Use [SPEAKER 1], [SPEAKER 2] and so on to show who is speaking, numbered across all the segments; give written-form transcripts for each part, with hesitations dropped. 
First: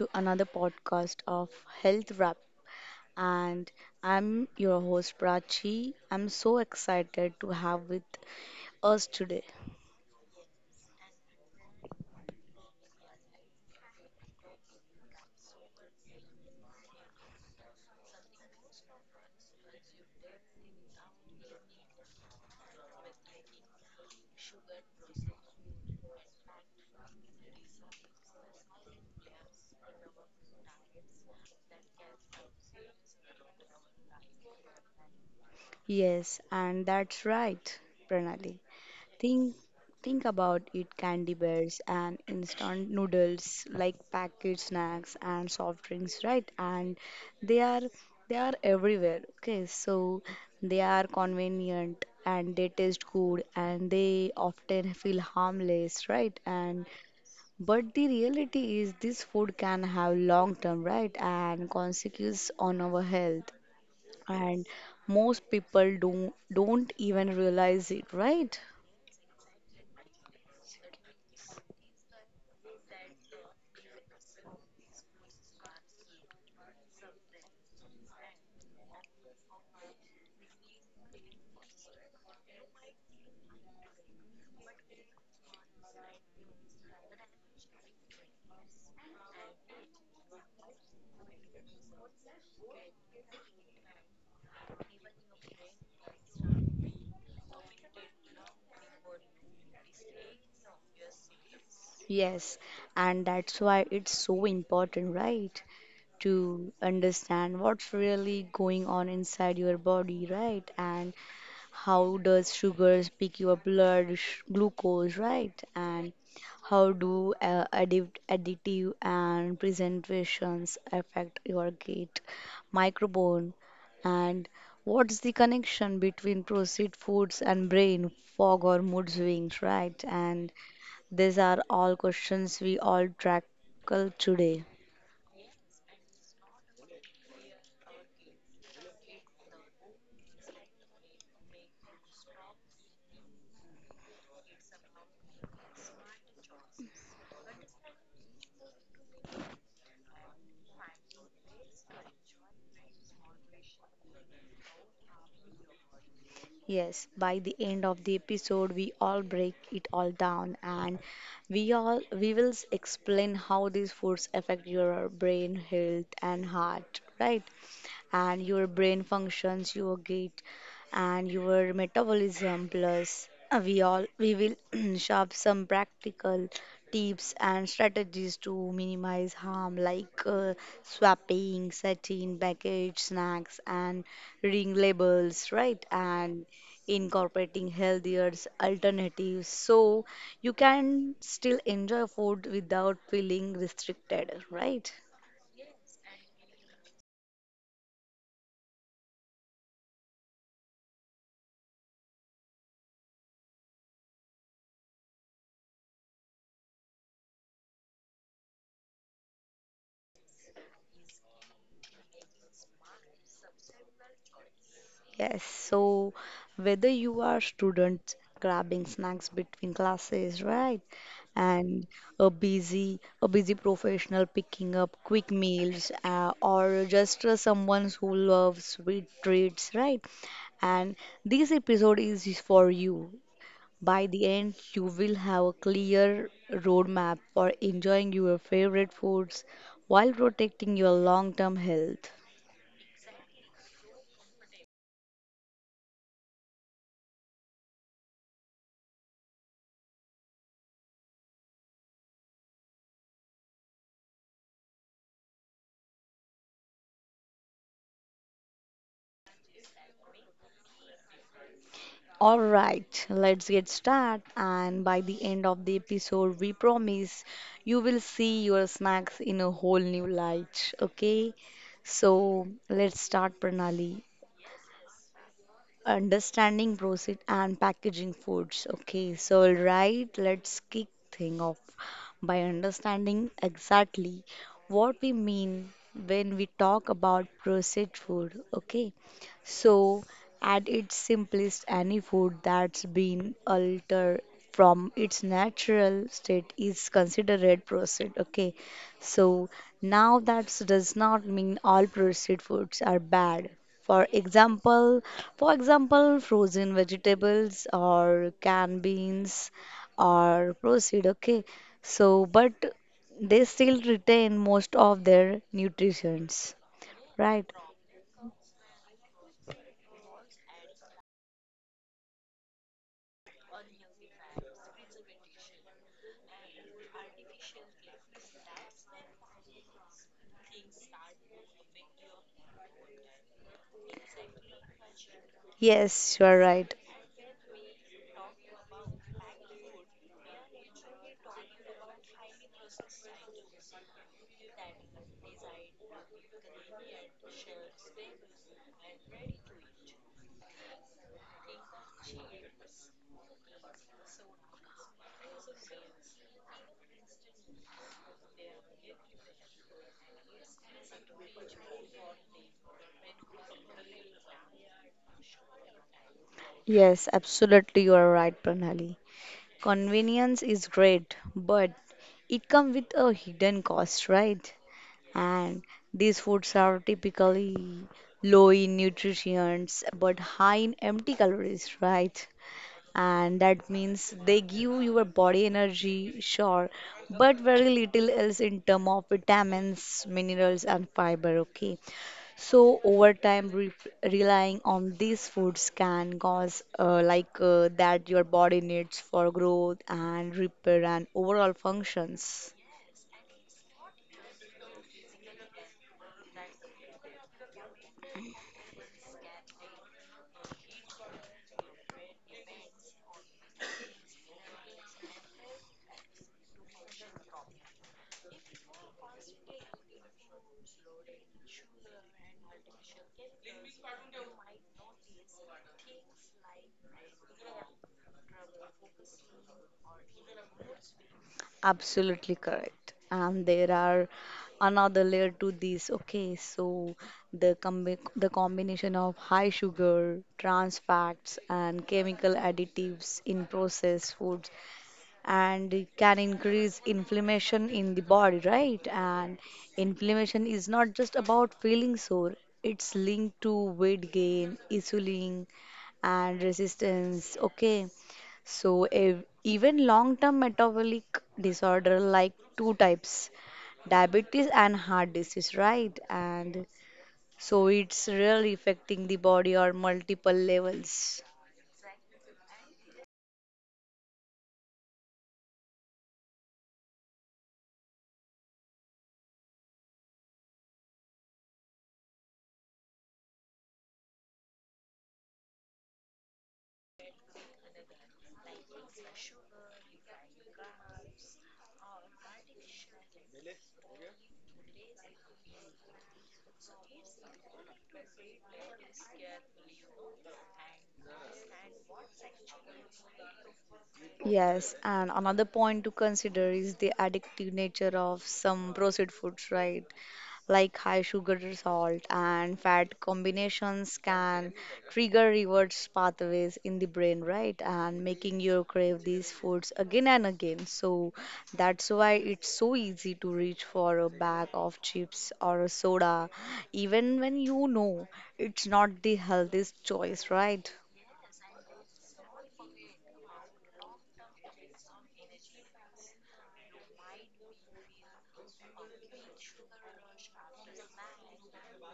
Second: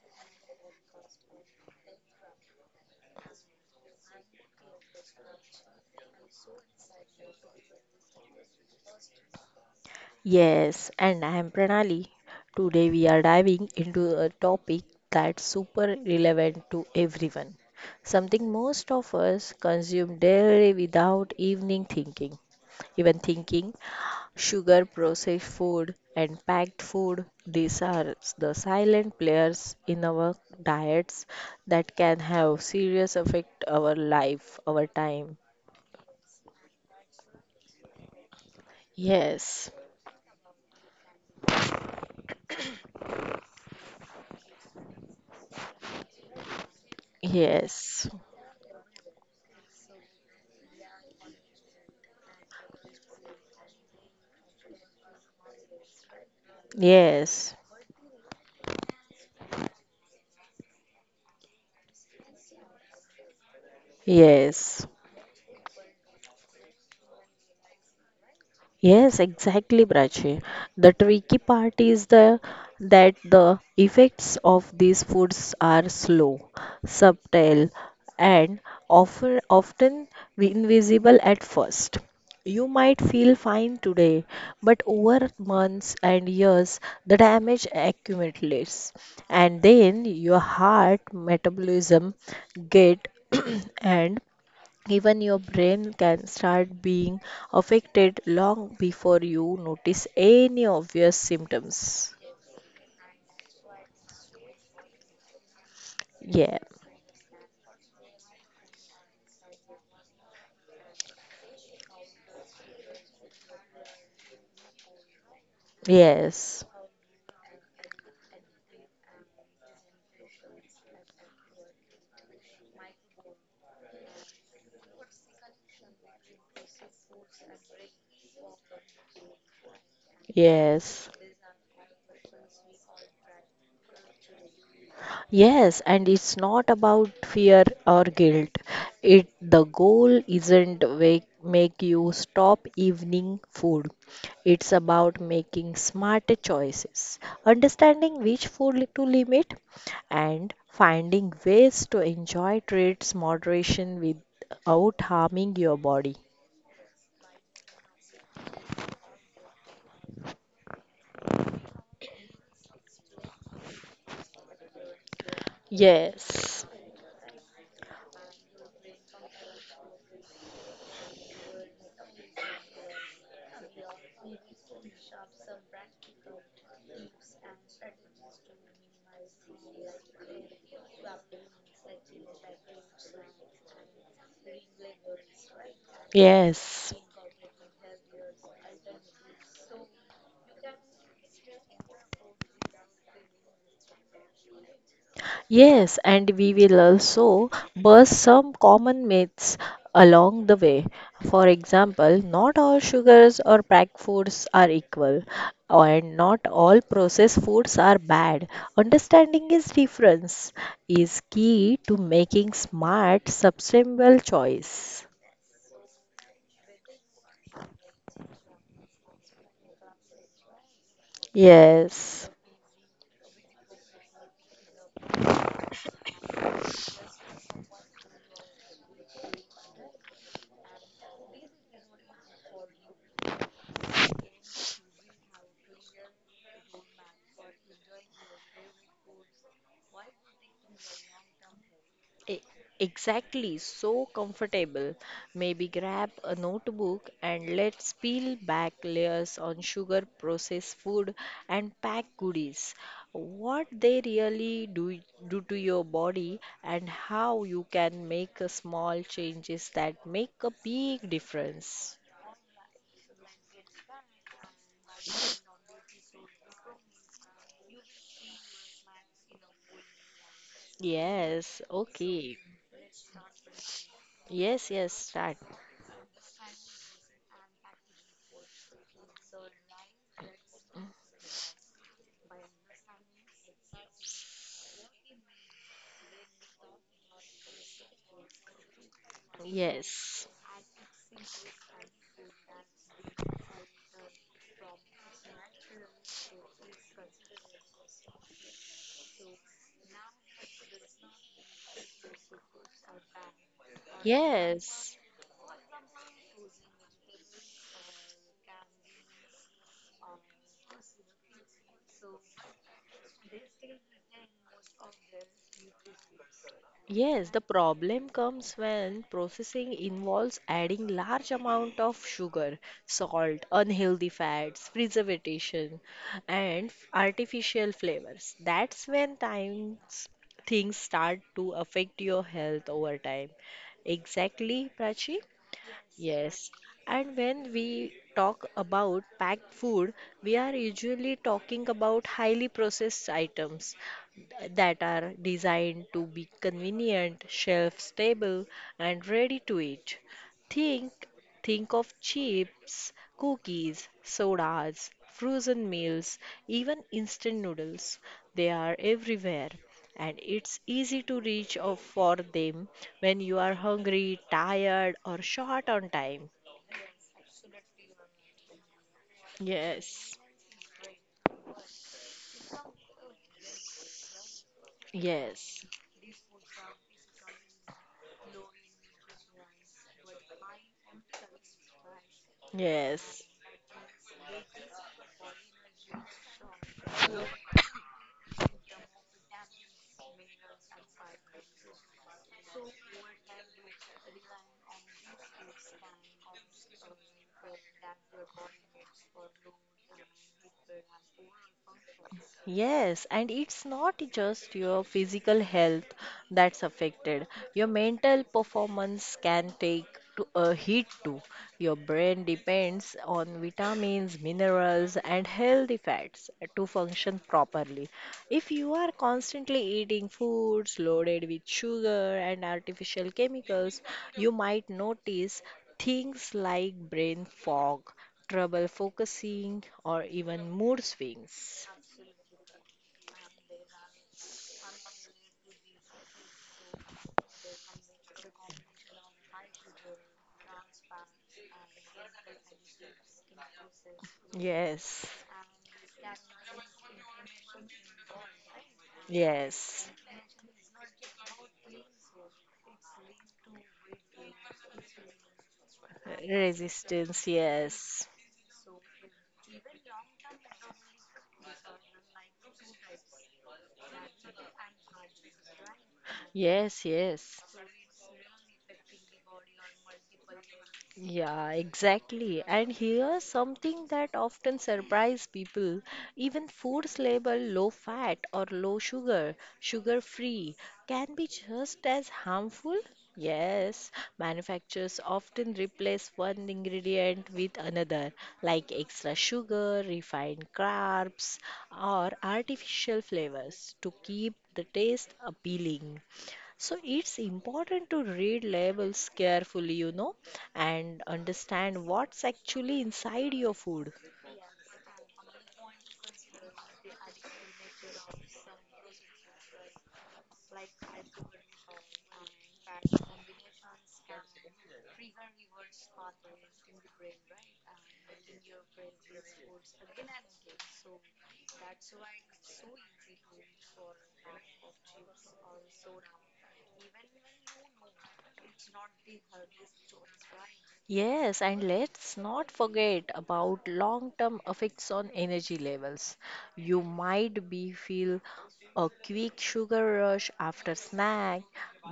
[SPEAKER 1] to another podcast of Health Wrap. And I'm your host, Prachi. I'm so excited to have with us today.
[SPEAKER 2] Yes, and I am Pranali. Today we are diving into a topic that's super relevant to everyone. Something most of us consume daily without evening thinking sugar, processed food, and packed food, these are the silent players in our diets that can have serious effect our life, our time.
[SPEAKER 1] Yes, and that's right, Pranali. Think
[SPEAKER 2] Yes,
[SPEAKER 1] think about it candy bears and instant noodles like packet snacks and soft drinks, right? And they are
[SPEAKER 2] yes,
[SPEAKER 1] they are everywhere. Okay, so they are convenient and they taste good and they often feel harmless, right? And
[SPEAKER 2] yes,
[SPEAKER 1] but the reality is this food can have long term, right? And consequences on our health. And
[SPEAKER 2] yes.
[SPEAKER 1] most people don't even realize it, right?
[SPEAKER 2] Yes, exactly, Prachi. The tricky part is the that the effects of these foods are slow, subtle, and often invisible at first. You might feel fine today, but over months and years, the damage accumulates, and then your heart metabolism get and even your brain can start being affected long before you notice any obvious symptoms.
[SPEAKER 1] Yes, and that's why it's so important, right?
[SPEAKER 2] Yeah,
[SPEAKER 1] To understand what's really going on inside your body, right? And how does sugars pick your blood sh- glucose, right? And
[SPEAKER 2] yes,
[SPEAKER 1] how do additive and presentations affect your gut microbiome? And what's the connection between processed foods and brain fog or mood swings, right? And
[SPEAKER 2] yes.
[SPEAKER 1] these are all questions we all tackle today.
[SPEAKER 2] Yes, and it's not about fear or guilt. It the goal isn't wake, make you stop evening food. It's about making smarter choices, understanding which food to limit, and finding ways to enjoy treats moderation without harming your body.
[SPEAKER 1] Yes, by the end of the episode, we all break it all down and we will explain how these foods affect your brain health and
[SPEAKER 2] Yes.
[SPEAKER 1] heart, right? And your brain functions, your gait, and your metabolism. Plus, we will shop some practical tips and strategies to minimize harm, like swapping, setting, package snacks, and ring labels, right? And
[SPEAKER 2] Yes.
[SPEAKER 1] incorporating healthier alternatives so you can still enjoy food without feeling restricted, right?
[SPEAKER 2] Yes, and we will also bust some common myths along the way. For example, not all sugars or packed foods are equal, and not all processed foods are bad. Understanding is difference is key to making smart, sustainable choice.
[SPEAKER 1] Yes, so whether you are student grabbing snacks between classes, right? And
[SPEAKER 2] Yes.
[SPEAKER 1] a busy professional picking up quick meals or just someone who loves sweet treats, right? And this episode is for you. By the end, you will have a clear roadmap for enjoying your favorite foods while protecting your long term health.
[SPEAKER 2] E- Exactly, so comfortable. Maybe grab a notebook and let's peel back layers on sugar, processed food, and packed goodies. What they really do to your body, and how you can make a small changes that make a big difference.
[SPEAKER 1] Alright, let's get started. And by the end of the episode, we promise you will see your snacks in a whole new light. Okay,
[SPEAKER 2] Yes, okay.
[SPEAKER 1] so let's start, Pranali.
[SPEAKER 2] Yes, yes, start.
[SPEAKER 1] Understanding process and packaging foods. Okay, so right, right, let's kick thing off by understanding exactly what we mean when we talk about processed food. Okay, so
[SPEAKER 2] Yes,
[SPEAKER 1] at its simplest, any food that's been altered from its natural state is considered processed. Okay, so now that does not mean all processed foods are bad for
[SPEAKER 2] yes.
[SPEAKER 1] example, for example, frozen vegetables or canned beans or proceed, okay. So, but they still retain most of their nutrients,
[SPEAKER 2] Yes, the
[SPEAKER 1] right?
[SPEAKER 2] problem comes when processing involves adding large amount of sugar, salt, unhealthy fats, preservation, and artificial flavors. That's when times things start to affect your health over time. Exactly, Prachi.
[SPEAKER 1] Yes, you are
[SPEAKER 2] Yes,
[SPEAKER 1] right.
[SPEAKER 2] and when we talk about packed food, we are usually talking about highly processed items that are designed to be convenient, shelf stable, and ready to eat. Think think of chips, cookies, sodas, frozen meals, even instant noodles. They are everywhere and it's easy to reach out for them when you are hungry, tired, or short on time.
[SPEAKER 1] Yes, absolutely, you are right, Pranali.
[SPEAKER 2] Yes.
[SPEAKER 1] Convenience is great, but it comes with a hidden cost, right?
[SPEAKER 2] Yes,
[SPEAKER 1] And these foods are typically low in nutrients but high in empty calories, right?
[SPEAKER 2] yes.
[SPEAKER 1] And that means they give your body energy, sure, but very little else in term of vitamins, minerals, and fiber. Okay, so over time, re relying on these foods can cause that your body needs for growth and repair and overall functions.
[SPEAKER 2] Yes, and it's not just your physical health that's affected. Your mental performance can take to a hit too. Your brain depends on vitamins, minerals, and healthy fats to function properly. If you are constantly eating foods loaded with sugar and artificial chemicals, you might notice things like brain fog, trouble focusing, or even mood swings.
[SPEAKER 1] Absolutely correct. And there are another layer to this. Okay, so the combination of high sugar, trans fats, and chemical additives in processed foods
[SPEAKER 2] Yes,
[SPEAKER 1] and it can increase inflammation in the body, right? And
[SPEAKER 2] yes.
[SPEAKER 1] inflammation is not just about feeling sore, it's linked to weight gain, insulin, and
[SPEAKER 2] Resistance,
[SPEAKER 1] resistance. Okay,
[SPEAKER 2] yes.
[SPEAKER 1] so even long term metabolic disorder like two types diabetes and heart disease, right? And
[SPEAKER 2] Yes, yes.
[SPEAKER 1] so it's really affecting the body on multiple levels.
[SPEAKER 2] Yeah, exactly. And here's something that often surprise people. Even foods labeled low fat or low sugar, sugar free, can be just as harmful. Yes, manufacturers often replace one ingredient with another, like extra sugar, refined carbs, or artificial flavors to keep the taste appealing. So it's important to read labels carefully, and understand what's actually inside your food.
[SPEAKER 1] Yes, and another point to consider is the addictive nature of some processed foods, right? Like high sugar, salt, and fat combinations can trigger rewards pathways in the brain, right? And making you crave these foods again and again. So that's why it's so easy to reach for a bag of chips or a soda, even when you know it's not the healthiest choice, right?
[SPEAKER 2] Yes, and let's not forget about long-term effects on energy levels. You might be feel a quick sugar rush after snack,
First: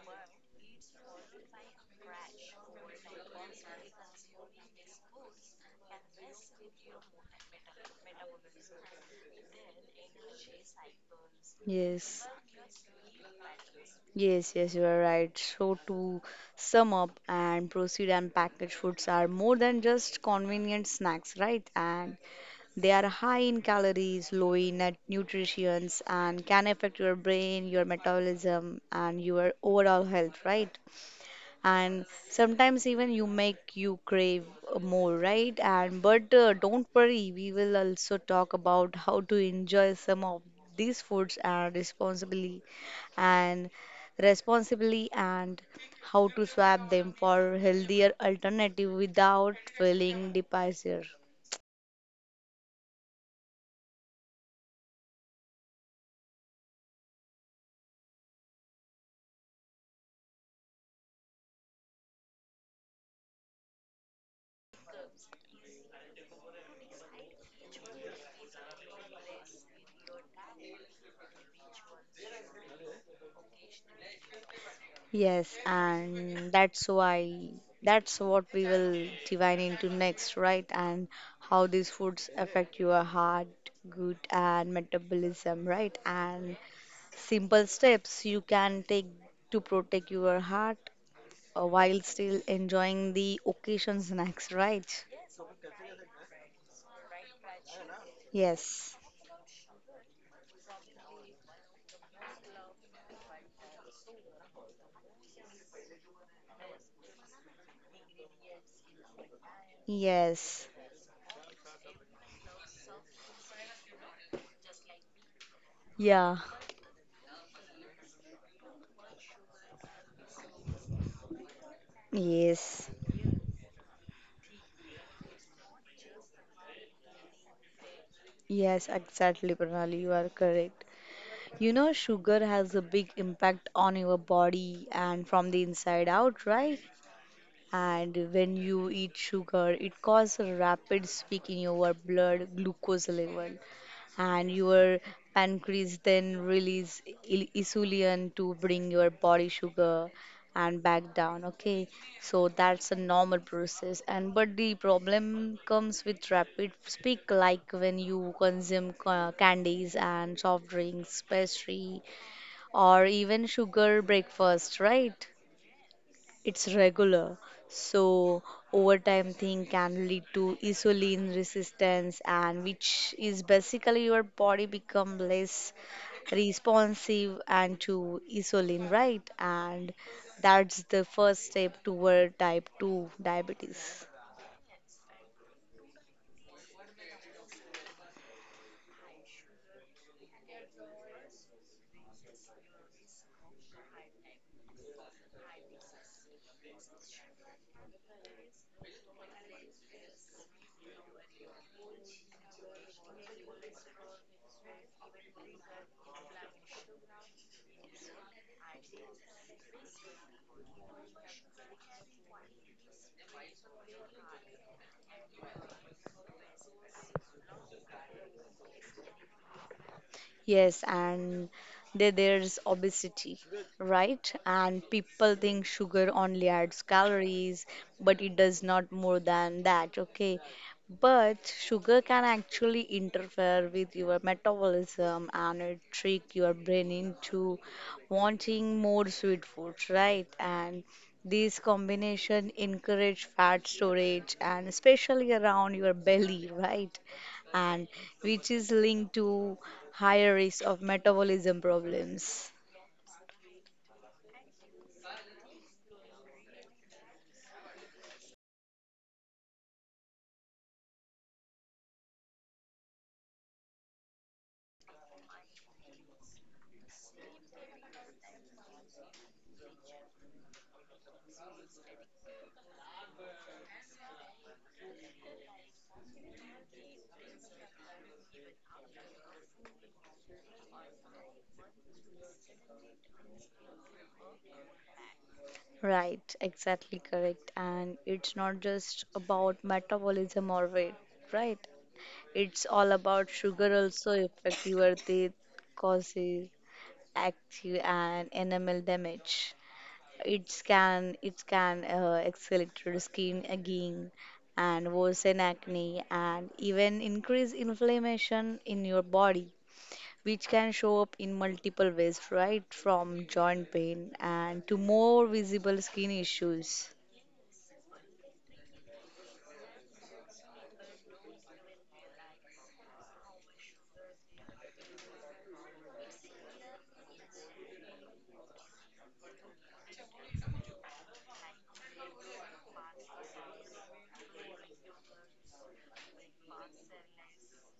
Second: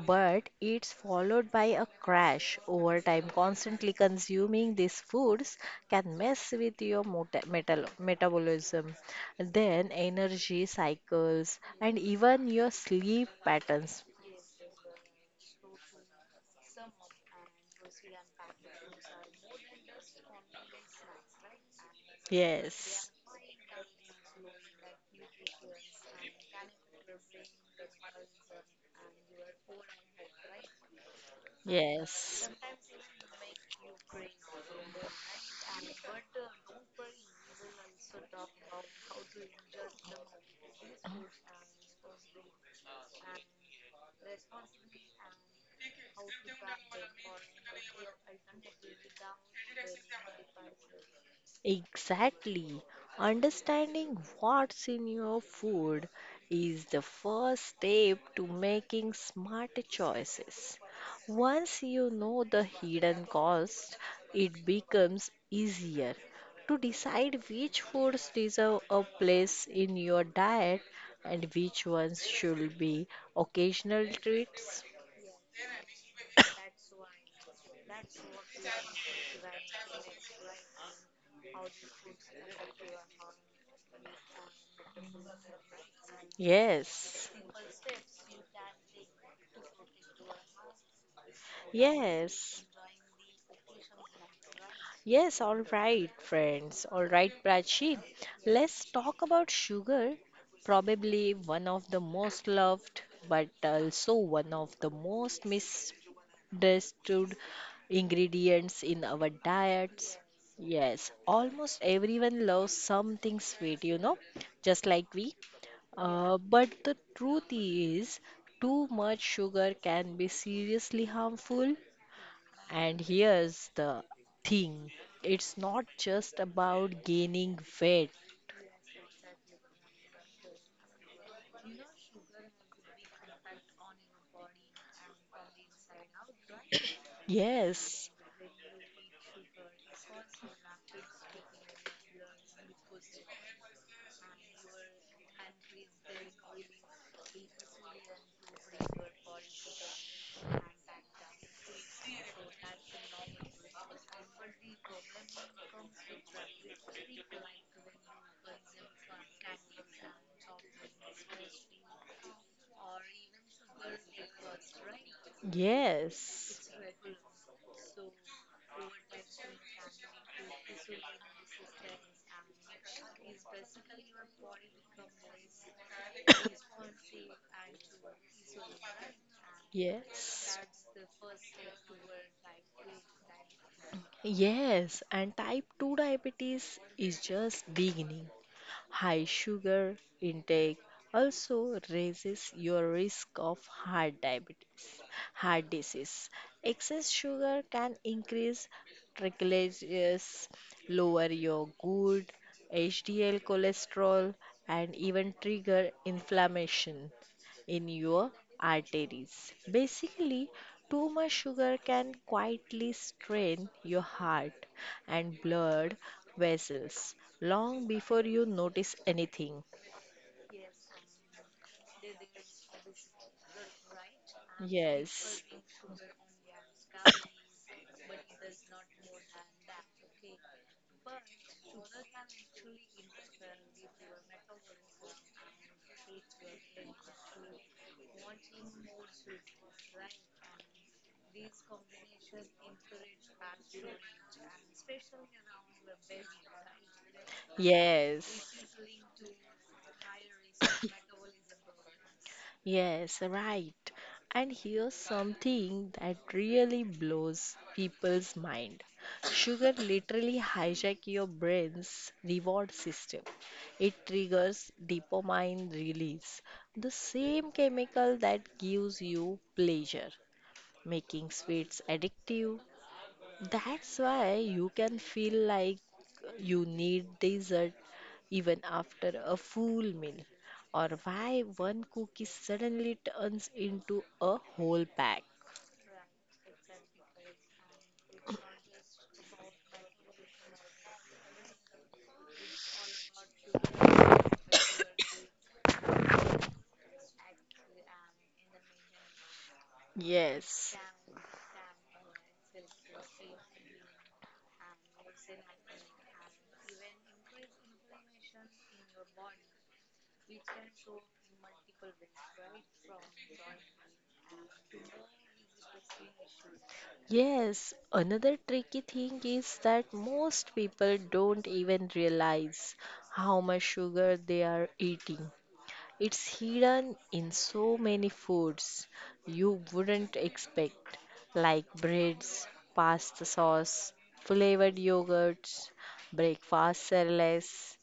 [SPEAKER 2] but it's followed by a crash over time. Constantly consuming these foods can mess with your mota- metal metabolism, then energy cycles, and
[SPEAKER 1] Yes.
[SPEAKER 2] even your sleep patterns.
[SPEAKER 1] Yes, yes, you are right. So, to sum up and proceed and packaged foods are more than just convenient snacks, right? And they are
[SPEAKER 2] Yes.
[SPEAKER 1] high in calories, low in nutrients, and can affect your brain, your metabolism, and your overall health, right? And
[SPEAKER 2] Yes.
[SPEAKER 1] sometimes even you make you crave more, right? And but don't worry, we will also talk about how to enjoy some of these foods and responsibly and responsibly and how to swap them for healthier alternative without feeling depressure.
[SPEAKER 2] Exactly. Understanding what's in your food is the first step to making smart choices. Once you know the hidden cost, it becomes easier to decide which foods deserve a place in your diet and which ones should be occasional treats.
[SPEAKER 1] Yes, and that's what we will divine into next, right? And how these foods affect your heart, gut, and metabolism, right? And
[SPEAKER 2] Yes.
[SPEAKER 1] simple steps you can take to protect your heart while still
[SPEAKER 2] Yes.
[SPEAKER 1] enjoying the occasion snacks, right?
[SPEAKER 2] Yes, all right, friends. All right, Prachi. Let's
[SPEAKER 1] Yes,
[SPEAKER 2] talk about sugar, probably one of the most loved, but also one of the most misunderstood ingredients in our diets.
[SPEAKER 1] yes,
[SPEAKER 2] Yes, almost everyone loves something sweet, you know, just like we.
[SPEAKER 1] yeah,
[SPEAKER 2] But the truth is, too much sugar can be seriously harmful.
[SPEAKER 1] yes,
[SPEAKER 2] And here's the thing it's not just about gaining weight.
[SPEAKER 1] yes, exactly, Pranali, you are correct. You know, sugar has a big impact on your body and from the inside out, right?
[SPEAKER 2] Yes,
[SPEAKER 1] And when you eat sugar, it causes a rapid spike in your blood glucose level, and your pancreas then release il- insulin to bring your body sugar and back down. Okay, so that's a normal process. And but the problem comes with rapid spike, like when you consume ca- candies and soft drinks, pastry, or even sugar breakfast, right?
[SPEAKER 2] yes,
[SPEAKER 1] It's regular, so overtime thing can lead to insulin resistance, and which is basically your body become less responsive and to insulin, right? And
[SPEAKER 2] yes.
[SPEAKER 1] that's the first step toward type 2 diabetes.
[SPEAKER 2] Yes, and type 2 diabetes is just beginning. High sugar intake also raises your risk of heart diabetes, heart disease. Excess sugar can increase triglycerides, lower your good HDL cholesterol, and even trigger inflammation in your arteries. Basically, too much sugar can quietly strain your heart and blood vessels long before you notice anything.
[SPEAKER 1] Yes, and there's obesity, right? And people
[SPEAKER 2] Yes.
[SPEAKER 1] think sugar only adds calories, but it does not more than that, okay? But sugar can actually interfere with your metabolism and it trick your brain into wanting more sweet foods, right? And these combination encourage fat storage and especially around your belly, right? And which
[SPEAKER 2] Yes.
[SPEAKER 1] is linked to higher risk of metabolism problems.
[SPEAKER 2] Yes, right. And here's something that really blows people's mind. Sugar literally hijack your brain's reward system. It triggers dopamine release, the same chemical that gives you pleasure, making sweets addictive. That's why you can feel like you need dessert even after a full meal, or why one cookie suddenly turns into a whole pack.
[SPEAKER 1] Right, exactly correct. And it's not just about metabolism or weight, right? It's all about sugar also affect your teeth, causes active and enamel damage. It
[SPEAKER 2] Yes.
[SPEAKER 1] can it can uh, accelerate skin aging and worsen acne and even increase inflammation in your body, which can show up in multiple ways, right? From joint pain and to more visible skin issues.
[SPEAKER 2] Yes, another tricky thing is that most people don't even realize how much sugar they are eating. It's hidden in so many foods you wouldn't expect, like breads, pasta sauce, flavored yogurts, breakfast cereals,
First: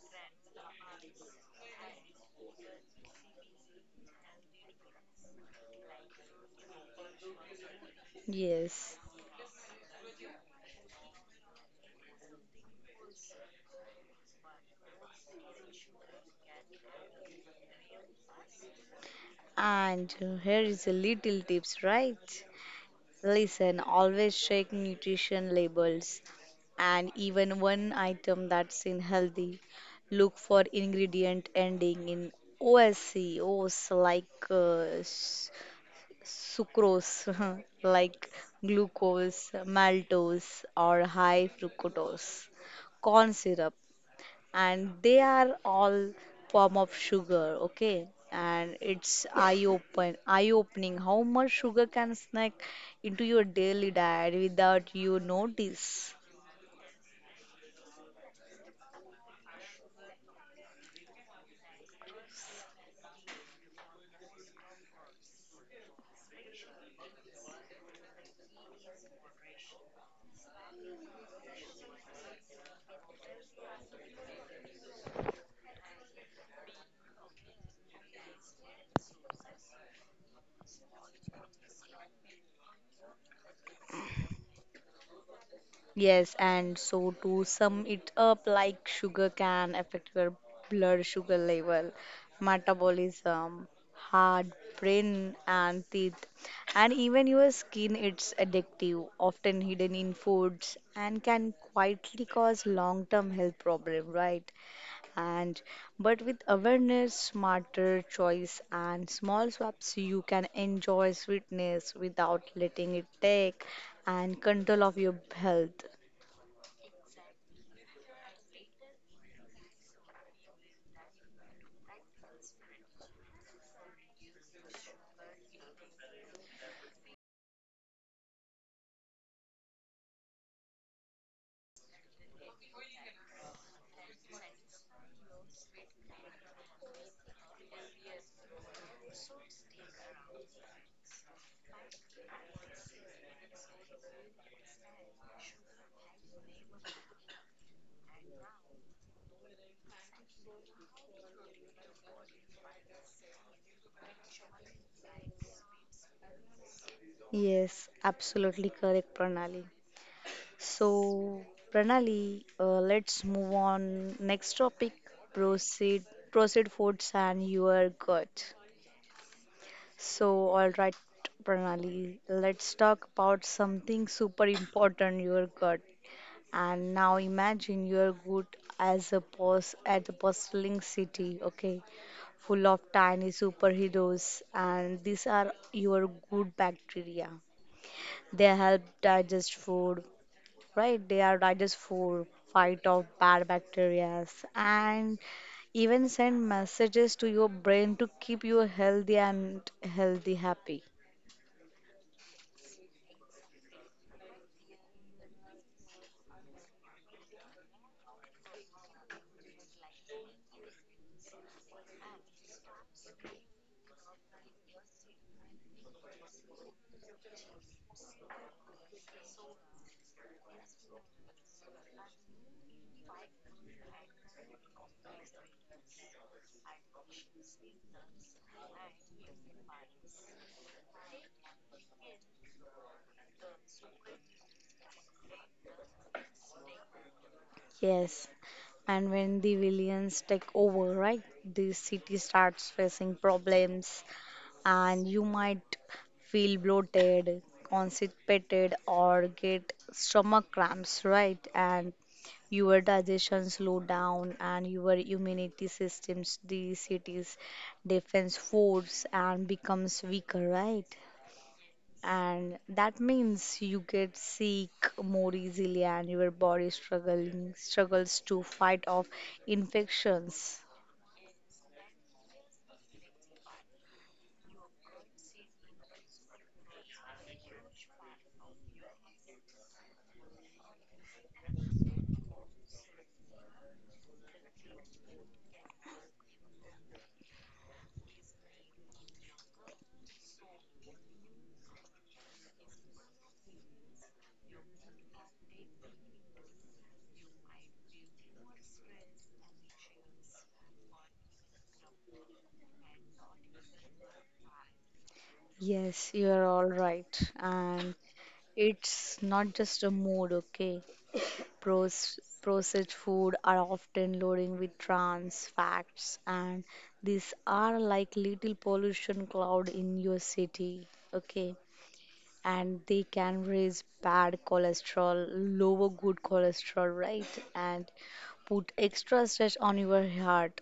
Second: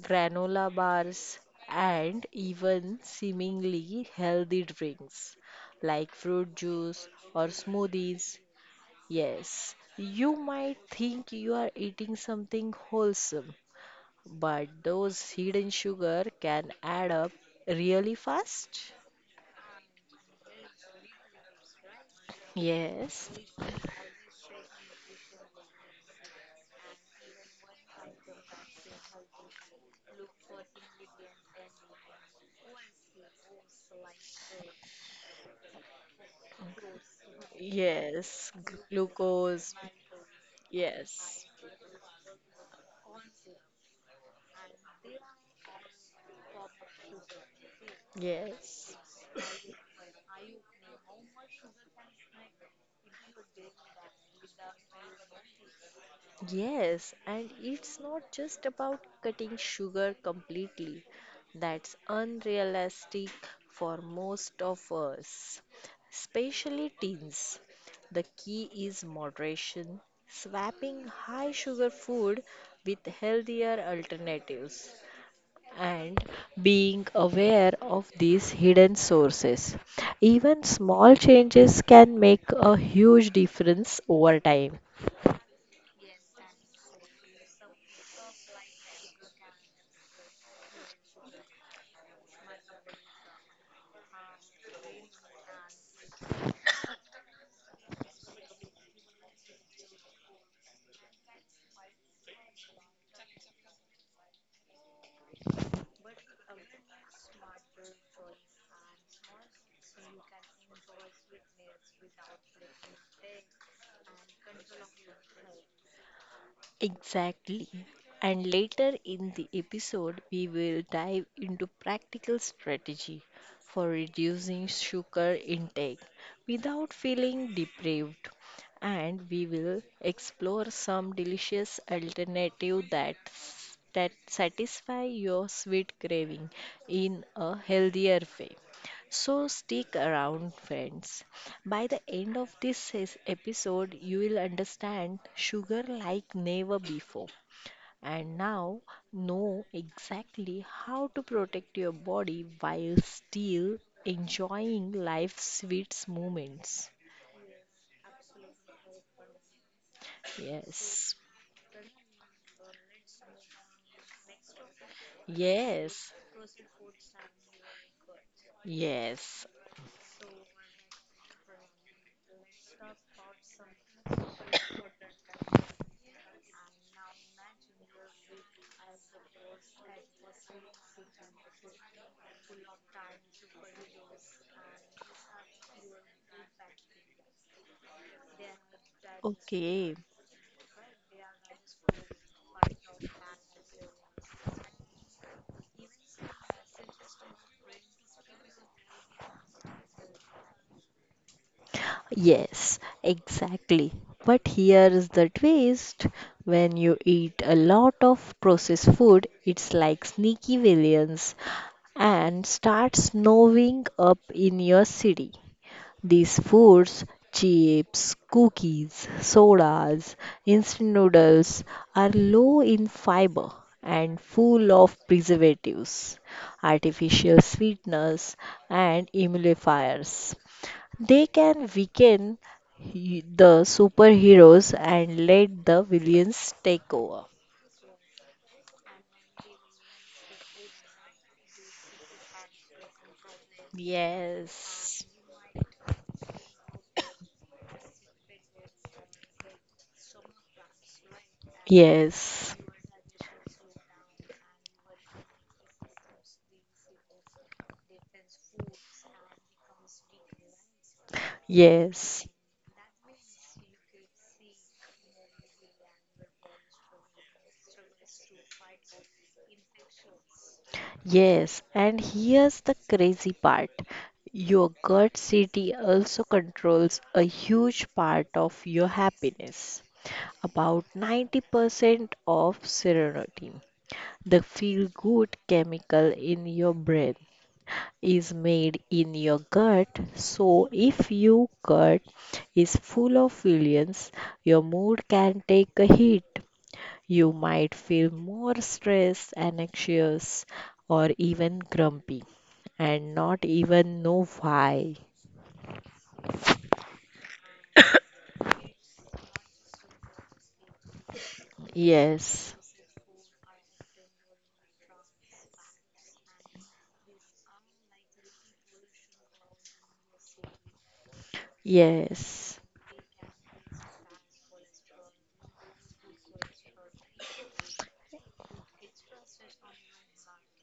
[SPEAKER 2] granola bars, and even seemingly healthy drinks like fruit juice or smoothies.
[SPEAKER 1] Yes.
[SPEAKER 2] Yes, you might think you are eating something wholesome, but those hidden sugar can add up really fast.
[SPEAKER 1] And here is a little tips, right?
[SPEAKER 2] Yes.
[SPEAKER 1] Listen, always check nutrition labels and even one item that's in healthy. Look for ingredient ending in OSC, O's like sucrose, like
[SPEAKER 2] Yes,
[SPEAKER 1] glucose,
[SPEAKER 2] glucose.
[SPEAKER 1] maltose, or
[SPEAKER 2] Yes.
[SPEAKER 1] high fructose corn syrup and they are all form of sugar okay and
[SPEAKER 2] Yes.
[SPEAKER 1] it's eye opening how much sugar can snack into your daily diet without you notice.
[SPEAKER 2] Yes, and it's not just about cutting sugar completely. That's unrealistic for most of us, especially teens. The key is moderation, swapping high sugar food with healthier alternatives, and being aware of these hidden sources. Even small changes can make a huge difference over time.
[SPEAKER 1] Yes, and so to sum it up, like sugar can affect your blood sugar level, metabolism, heart, brain, and teeth, and even your skin. It's addictive, often hidden in foods, and can quietly cause long-term health problem, right? And but with awareness, smarter choice, and small swaps, you can enjoy sweetness without letting it take and control of your health.
[SPEAKER 2] Exactly. And later in the episode, we will dive into practical strategy for reducing sugar intake without feeling deprived. And we will explore some delicious alternative that satisfy your sweet craving in a healthier way. So stick around, friends. By the end of this episode, you will understand sugar like never before and now know exactly how to protect your body while still enjoying life's sweet moments.
[SPEAKER 1] Yes, absolutely correct, Pranali.
[SPEAKER 2] Yes,
[SPEAKER 1] So, Pranali, let's move on. Next topic, proceed,
[SPEAKER 2] yes,
[SPEAKER 1] proceed foods and your gut.
[SPEAKER 2] yes.
[SPEAKER 1] So, all right, Pranali, let's talk about something super important, your gut. And now imagine your gut as a boss at a bustling city, okay? Full of tiny superheroes and these are your good bacteria they help digest
[SPEAKER 2] Okay,
[SPEAKER 1] food, right? They are digest food, fight off bad bacteria, and even send messages to your brain to keep you healthy and healthy happy.
[SPEAKER 2] yes, exactly. But here is the twist. When you eat a lot of processed food, it's like sneaky villains and starts snowing up in your city. These foods, chips, cookies, sodas, instant noodles, are low in fiber and full of preservatives, artificial sweeteners, and emulsifiers. They can weaken the superheroes and let the villains take over.
[SPEAKER 1] Yes. And when the villains take over, right, the city starts facing problems
[SPEAKER 2] Yes.
[SPEAKER 1] and you might feel bloated, constipated, or get stomach cramps, right? And
[SPEAKER 2] Yes.
[SPEAKER 1] your digestion slow down and your immunity systems the city's defense force and becomes weaker right
[SPEAKER 2] Yes.
[SPEAKER 1] and that means you get sick more easily and your body struggling struggles to fight off infections.
[SPEAKER 2] Yes, and here's the crazy part. Your gut city also controls a huge part of your happiness. About 90% of serotonin, the feel good chemical in your brain, is made in your gut. So, if your gut is full of feelings, your mood can take a hit. You might feel more stressed and anxious or even grumpy and not even know why.
[SPEAKER 1] Yes you are all right and it's not just a mood, okay? Proce-
[SPEAKER 2] Yes,
[SPEAKER 1] processed food are often loading with trans facts, and these are like little pollution cloud in your city, okay?
[SPEAKER 2] yes,
[SPEAKER 1] And they can raise bad cholesterol, lower good cholesterol, right? And put extra stress on your heart.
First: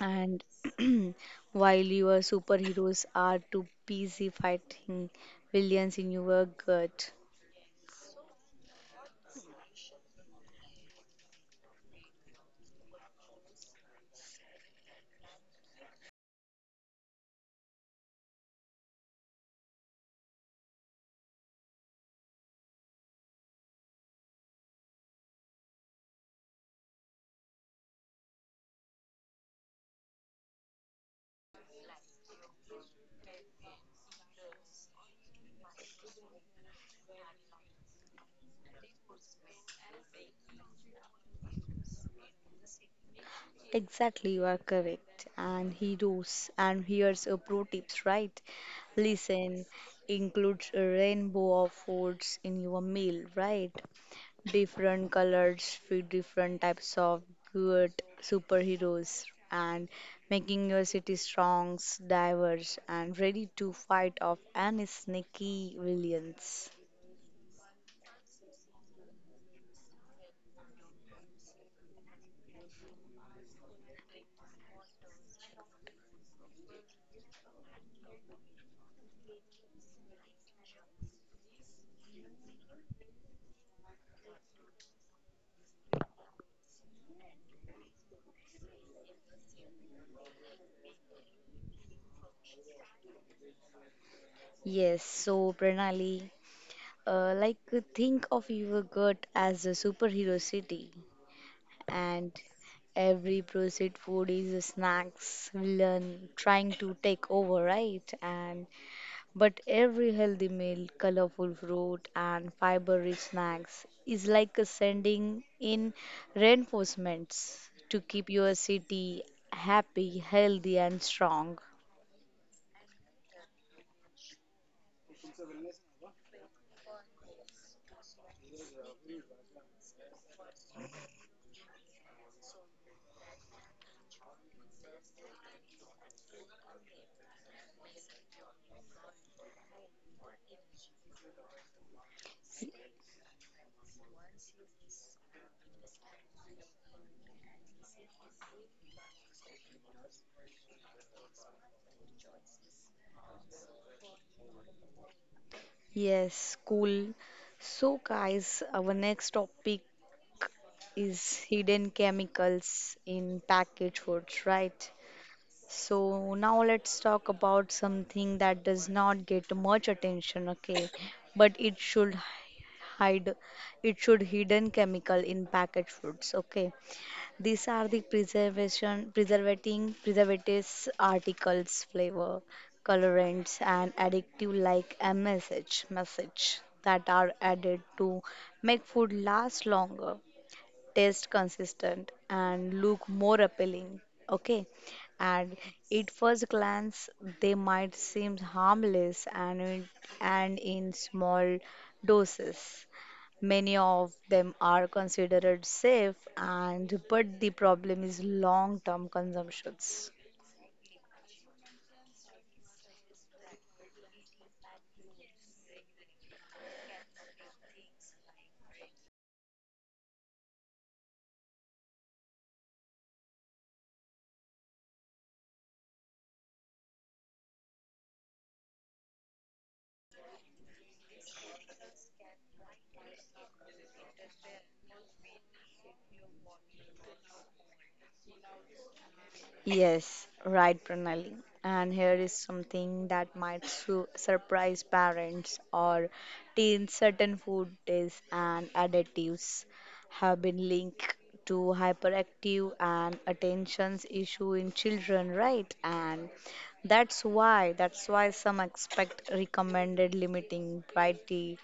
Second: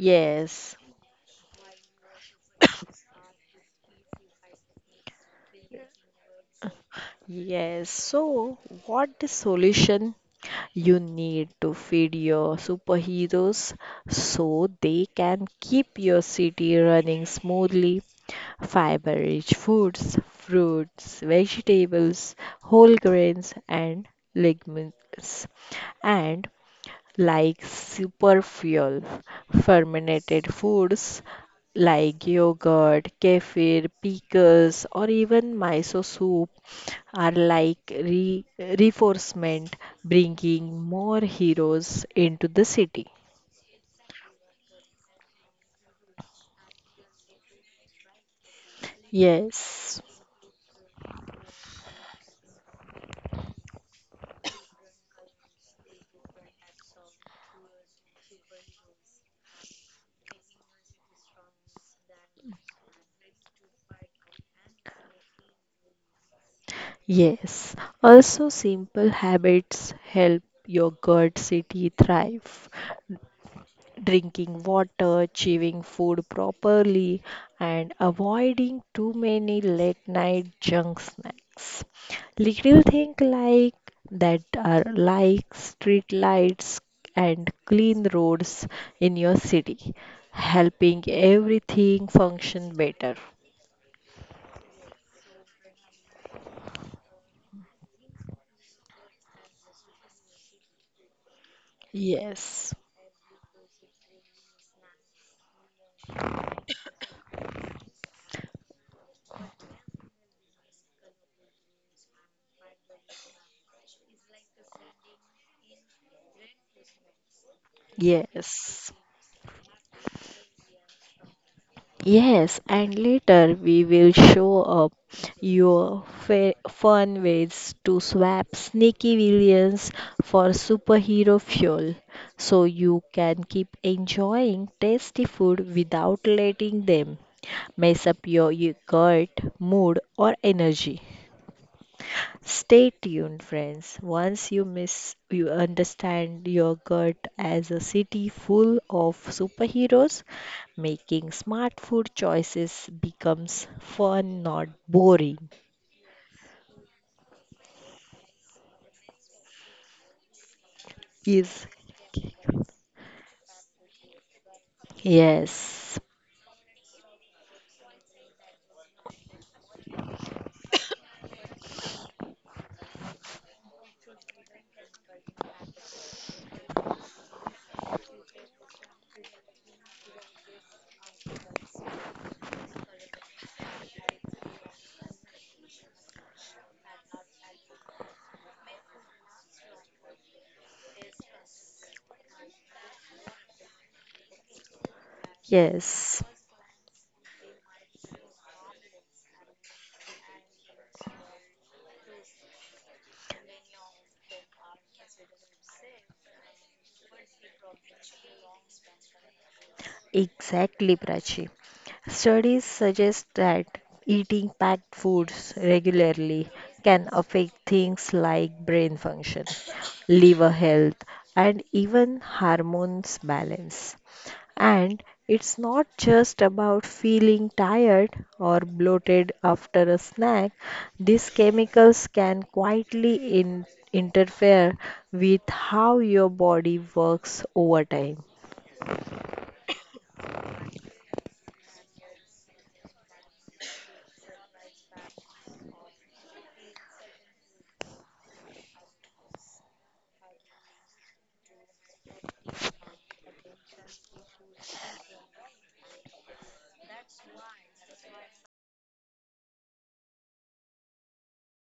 [SPEAKER 1] And while your superheroes are too busy fighting villains in your gut.
[SPEAKER 2] Yes, so what the solution you need to feed your superheroes so they can keep your city running smoothly? Fiber rich foods, fruits, vegetables, whole grains, and legumes. And like superfuel. Fermented foods like yogurt, kefir, pickles, or even miso soup are like reinforcement, bringing more heroes into the city.
[SPEAKER 1] Exactly, you are correct. And heroes, and here's a pro tips, right? Listen,
[SPEAKER 2] Yes.
[SPEAKER 1] include a rainbow of foods in your meal, right? Different colors with different types of good superheroes and making your city strong, diverse, and ready to fight off any sneaky villains.
[SPEAKER 2] Yes, also simple habits help your gut city thrive. Drinking water, chewing food properly, and avoiding too many late night junk snacks. Little things like that are like street lights and clean roads in your city, helping everything function better.
[SPEAKER 1] Yes, so Pranali, uh, like think of your gut as a superhero city, and
[SPEAKER 2] Yes,
[SPEAKER 1] every processed food is a snacks villain trying to take over, right? And but every healthy meal, colorful fruit, and fiber rich snacks is like a sending in reinforcements to keep your
[SPEAKER 2] yes.
[SPEAKER 1] city happy, healthy, and strong.
[SPEAKER 2] Yes, and later we will show up your fun ways to swap sneaky villains for superhero fuel so you can keep enjoying tasty food without letting them mess up your gut, mood, or energy. Stay tuned, friends. Once you miss, you understand your gut as a city full of superheroes. Making smart food choices becomes fun, not boring.
[SPEAKER 1] Yes, cool. So, guys, our next topic is
[SPEAKER 2] Yes.
[SPEAKER 1] hidden chemicals in packaged foods, right?
[SPEAKER 2] Yes,
[SPEAKER 1] So now let's talk about something that does not get much attention, okay? But it should hide hidden chemical in packaged foods, okay? These are the preservation preservating preservatives, articles flavor, colorants and addictive like msh message that are added to make food last longer, taste consistent, and look more appealing, okay? And at
[SPEAKER 2] yes.
[SPEAKER 1] first glance they might seem harmless and in small doses many of them are considered safe and but the problem is long-term consumptions.
[SPEAKER 2] Exactly, Prachi. Studies suggest that eating packed foods regularly can affect things like brain function, liver health, and even hormones balance. And it's not just about feeling tired or bloated after a snack. These chemicals can quietly interfere with how your body works over time.
[SPEAKER 1] Yes, right, Pranali. And here is something that might su surprise parents or teens. Certain food tastes and additives have been linked to hyperactive and attention issue in children, right? And that's why some expect recommended limiting brighty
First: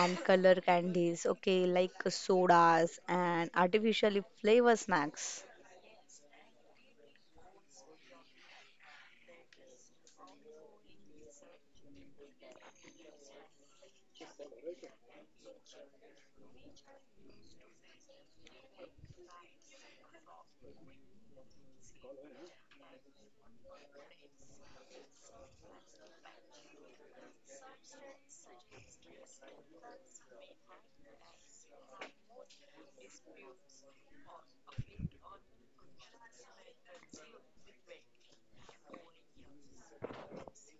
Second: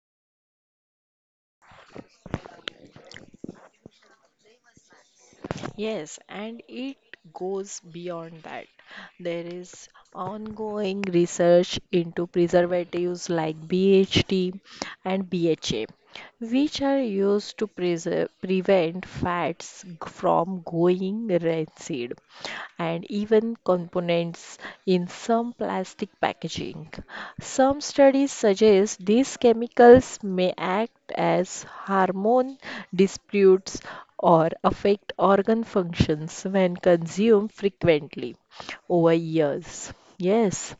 [SPEAKER 1] and color candies, okay, like sodas and artificially flavor snacks.
[SPEAKER 2] Yes, and it goes beyond that. There is ongoing research into preservatives like BHT and BHA, which are used to preserve, prevent from going rancid, and even components in some plastic packaging. Some studies suggest these chemicals may act as hormone disputes or affect organ functions when consumed frequently over years. Yes,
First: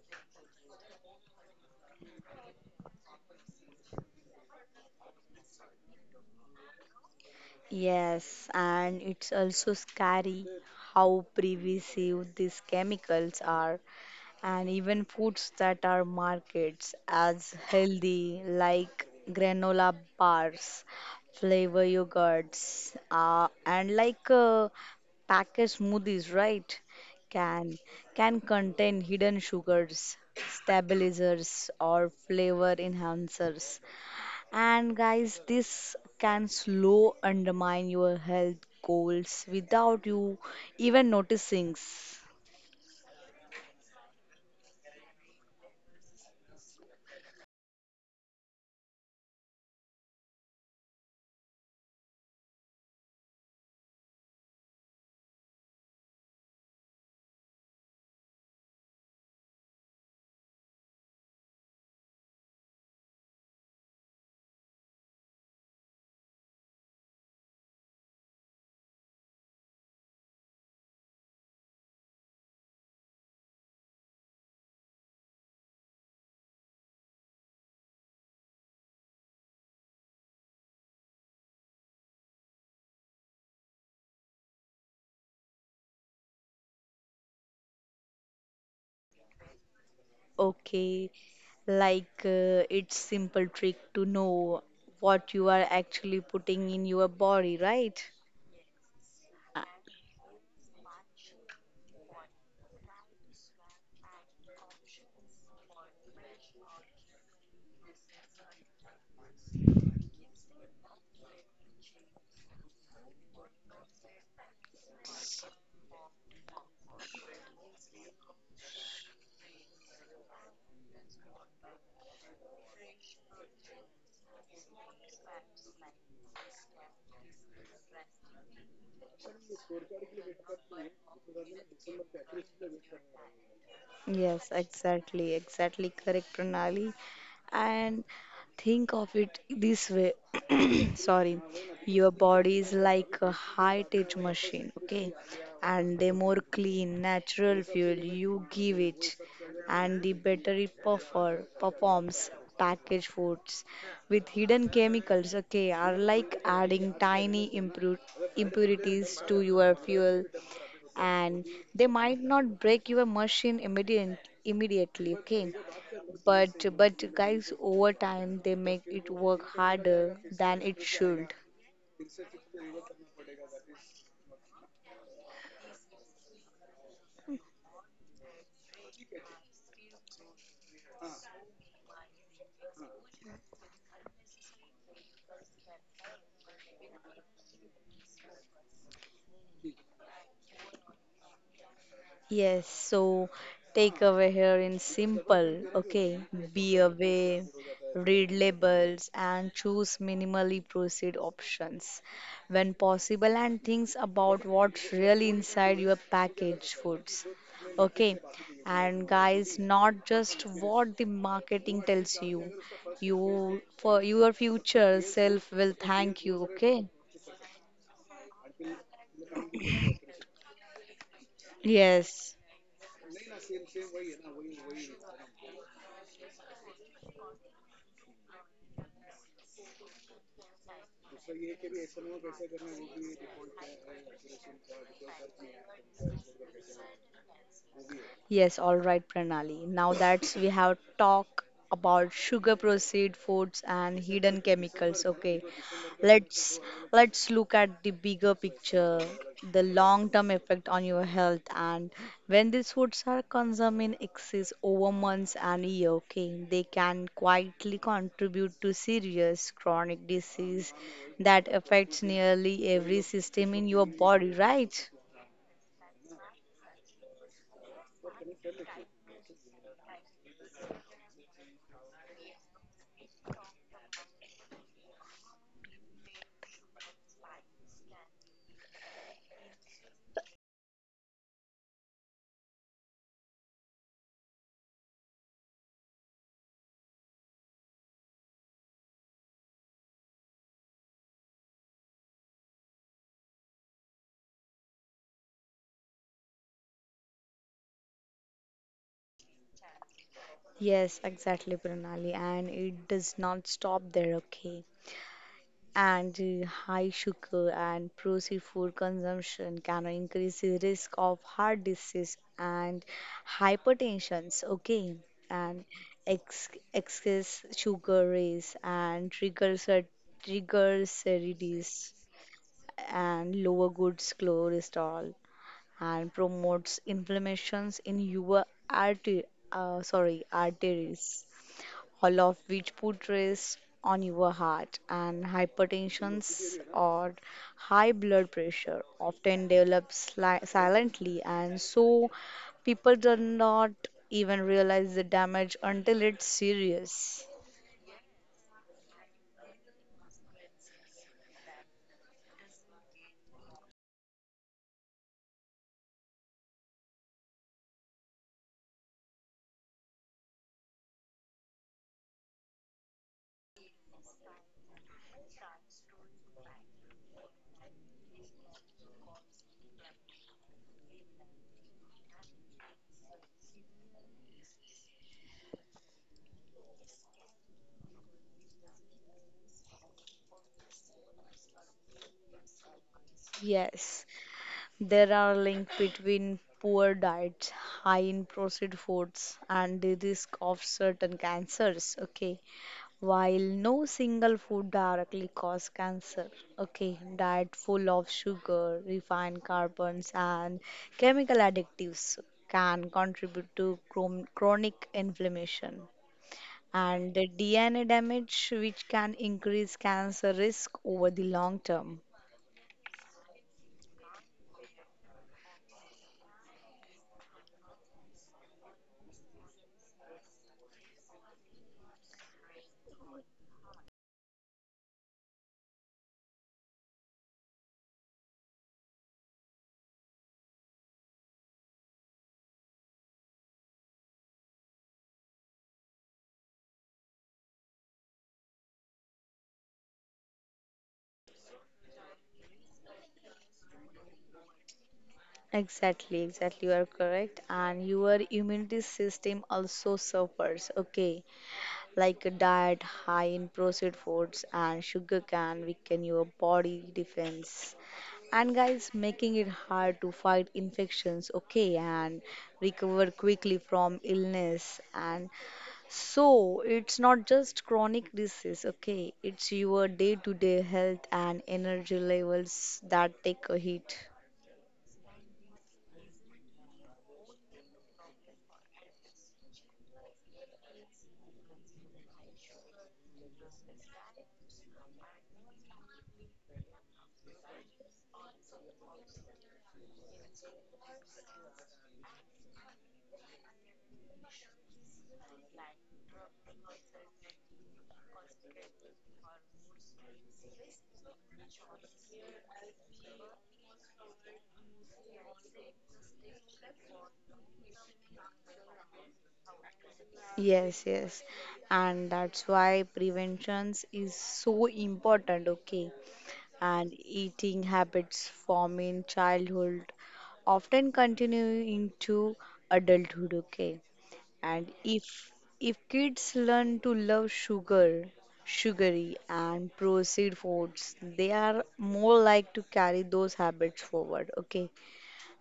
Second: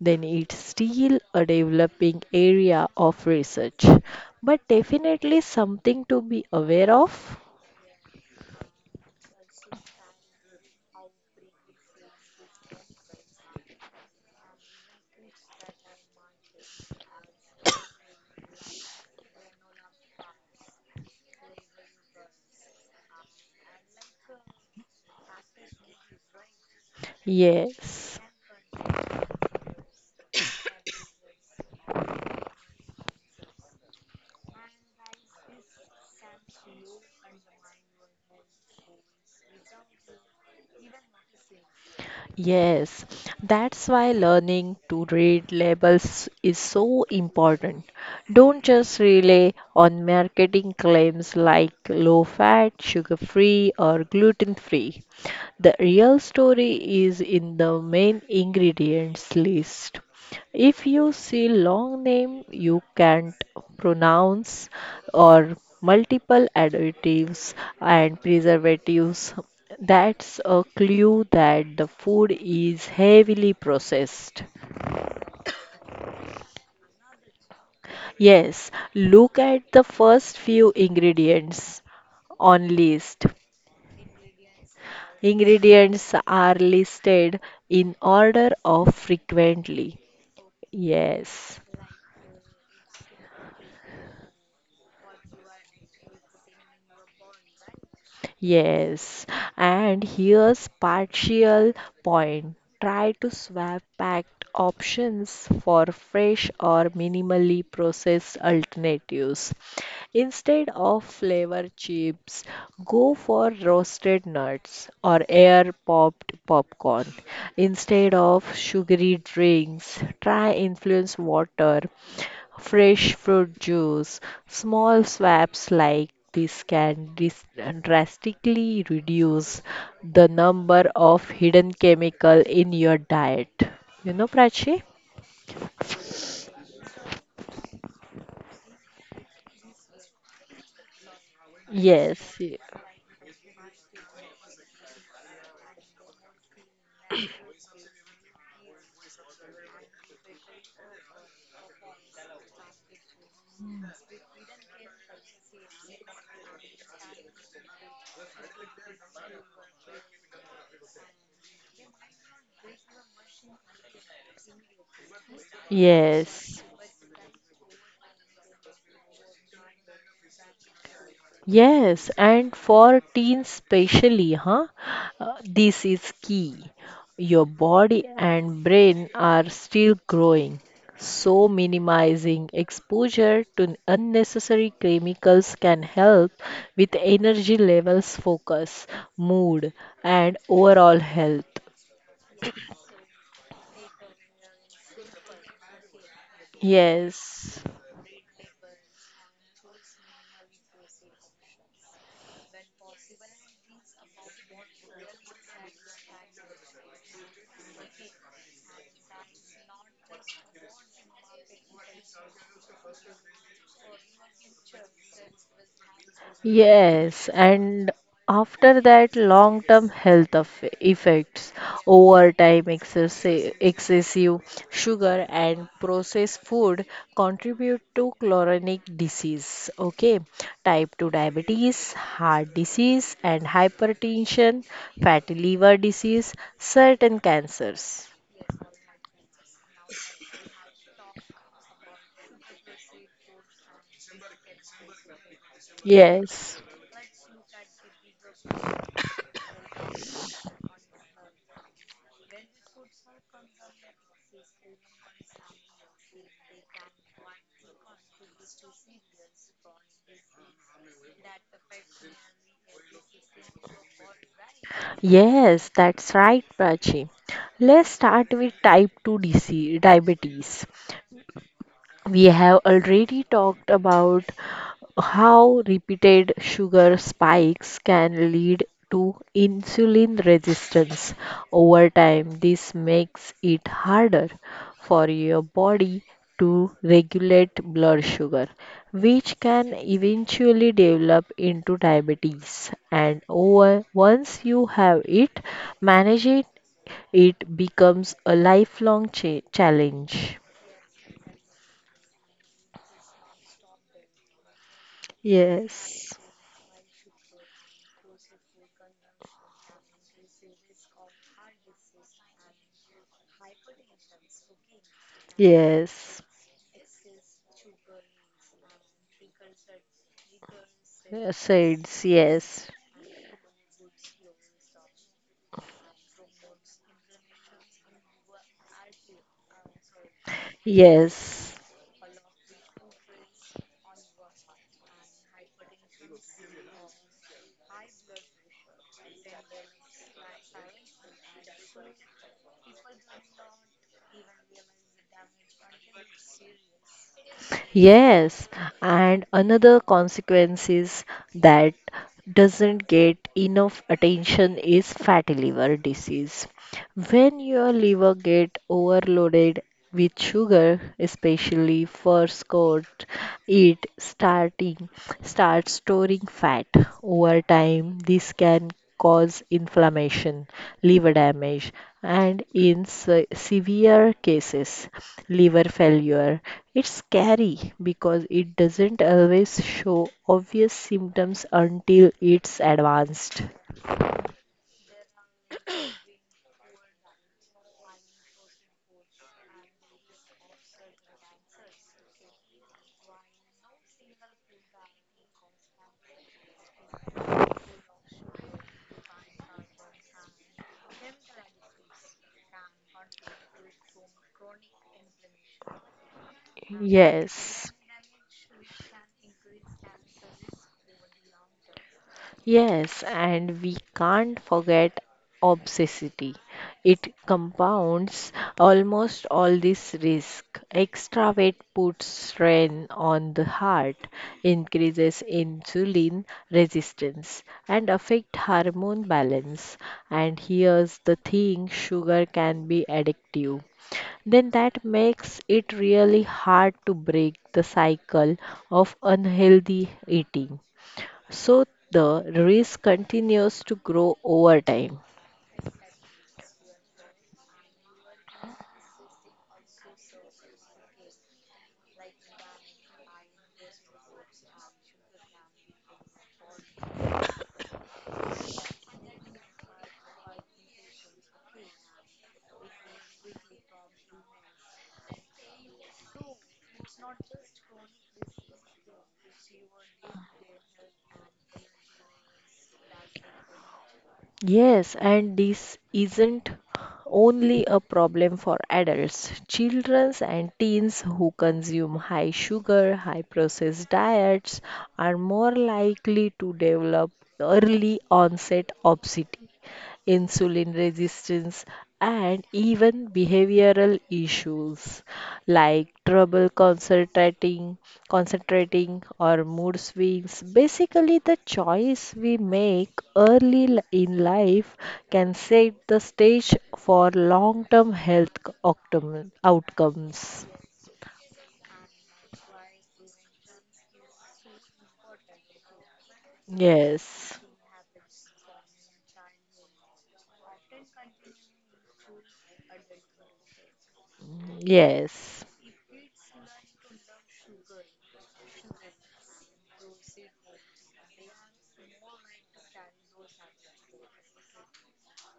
[SPEAKER 2] then it's still a developing area of research, but definitely something to be aware of.
[SPEAKER 1] Yes, and it's also scary how pervasive these chemicals are, and even foods that are marketed as healthy, like granola bars, flavor yogurts, and like packaged smoothies, right? Can
[SPEAKER 2] Yes.
[SPEAKER 1] can contain hidden sugars, stabilizers, or flavor enhancers. And guys, this can slow undermine your health goals without you even noticing.
[SPEAKER 2] Yes, that's why learning to read labels is so important. Don't just rely on marketing claims like low fat, sugar free, or gluten free. The real story is in the main ingredients list. If you see long name you can't pronounce or multiple additives and preservatives that's a clue that the food is heavily processed. Yes, look at the first few ingredients on list. Ingredients are listed in order of frequently.
[SPEAKER 1] Okay,
[SPEAKER 2] Yes.
[SPEAKER 1] like it's simple trick to know what you are actually putting in your body, right?
[SPEAKER 2] Yes, and here's partial point. Try to swap packed options for fresh or minimally processed alternatives. Instead of flavor chips, go for roasted nuts or air popped popcorn. Instead of sugary drinks, try influence water fresh fruit juice, small swaps like this can drastically reduce the number of hidden chemical in your diet. You know,
[SPEAKER 1] Yes,
[SPEAKER 2] Prachi?
[SPEAKER 1] exactly, exactly correct, Pranali. And think of it this way. Sorry, your
[SPEAKER 2] Yes,
[SPEAKER 1] body
[SPEAKER 2] y-
[SPEAKER 1] is like a high-tech machine, okay? And the more clean, natural fuel you give it, and the better it performs. Packaged foods with hidden chemicals, okay, are like adding tiny impurities to your fuel, and they might not break your machine immediately, okay, but
[SPEAKER 2] yes.
[SPEAKER 1] guys, over time they make it work harder than it should.
[SPEAKER 2] Yes, and for teens especially, huh? This is key. Your body and brain are still growing, so minimizing exposure to unnecessary chemicals can help with energy levels, focus, mood, and overall health.
[SPEAKER 1] Yes, so take away here in simple, okay? Be aware,
[SPEAKER 2] Yes.
[SPEAKER 1] read labels, and choose minimally processed options when possible, and things about what's really inside your packaged foods, okay? And guys, not just what the marketing tells you, you for your future self will thank you, okay?
[SPEAKER 2] Yes, and after that, long term health of effects,
[SPEAKER 1] Yes.
[SPEAKER 2] overtime, excessive sugar, and processed food contribute to chronic disease. Okay, type 2 diabetes, heart disease, and hypertension, fatty liver disease, certain cancers.
[SPEAKER 1] Yes, all right, Pranali. Now that we have talked about sugar processed foods and hidden chemicals, okay, let's
[SPEAKER 2] Yes.
[SPEAKER 1] let's look at the bigger picture, the long-term effect on your health, and when these foods are consumed in excess over months and year, okay, they can quietly contribute to serious chronic disease that affects nearly every system in your body, right?
[SPEAKER 2] Yes, that's right, Prachi. Let's start with type 2 disease, diabetes. We have already talked about how repeated sugar spikes can lead to insulin resistance over time. This makes it harder for your body to regulate blood sugar, which can eventually develop into diabetes. And over once you have it, manage it, it becomes a lifelong challenge.
[SPEAKER 1] Yes, exactly, Pranali. And it does not stop there, okay?
[SPEAKER 2] Yes.
[SPEAKER 1] And high sugar and processed food consumption can increase the risk of heart disease and hypertension, okay? And
[SPEAKER 2] Yes,
[SPEAKER 1] ex excess sugar raise and triggers triglycerides
[SPEAKER 2] sides. Yes,
[SPEAKER 1] and lower good cholesterol and promotes inflammations in your artery, sorry, arteries,
[SPEAKER 2] yes,
[SPEAKER 1] all of which put stress on your heart and hypertension or high blood pressure often develops silently, and so people do not even realize the damage until it's serious.
[SPEAKER 2] yes. And another consequence is that doesn't get enough attention is fatty liver disease. When your liver get overloaded with sugar, especially first-coat, it starting starts storing fat. Over time, this can cause inflammation, liver damage, and in severe cases, liver failure. It's scary because it doesn't always show obvious symptoms until it's advanced.
[SPEAKER 1] Yes. There are links between poor diets, high in processed foods, and the risk of certain cancers. Okay, while no single food directly causes cancer, okay, diet full of sugar, refined carbons, and chemical additives can contribute to chronic inflammation and the
[SPEAKER 2] Yes.
[SPEAKER 1] DNA damage, which can increase cancer risk over the long term.
[SPEAKER 2] Yes, and we can't forget obsessity. It compounds almost all this risk. Extra weight puts strain on the heart, increases insulin resistance, and affect hormone balance. And here's the thing, sugar can be addictive then that makes it really hard to break the cycle of unhealthy eating. So the risk continues to grow over time.
[SPEAKER 1] Exactly, exactly. You are correct. And your immunity system also suffers. Okay. Like a diet high in processed foods and sugar can weaken your body defense. And guys, making it hard to fight infections, okay, and recover quickly from illness. And so it's not just chronic disease, okay, it's your day-to-day health and energy levels that take a hit.
[SPEAKER 2] Yes, and this isn't only a problem for adults. Children and teens who consume high sugar, high processed diets are more likely to develop early onset obesity, insulin resistance, and even behavioral issues, like concentrating or mood swings. Basically, the choice we make early in life can set the stage for long-term health outcomes.
[SPEAKER 1] Yes, yes. And that's why prevention is so important, okay? And
[SPEAKER 2] Yes.
[SPEAKER 1] eating habits formed in childhood often continue into adulthood, okay? And if
[SPEAKER 2] Yes.
[SPEAKER 1] if kids learn to love sugar, sugary and processed foods, they are more like to carry those habits forward, okay?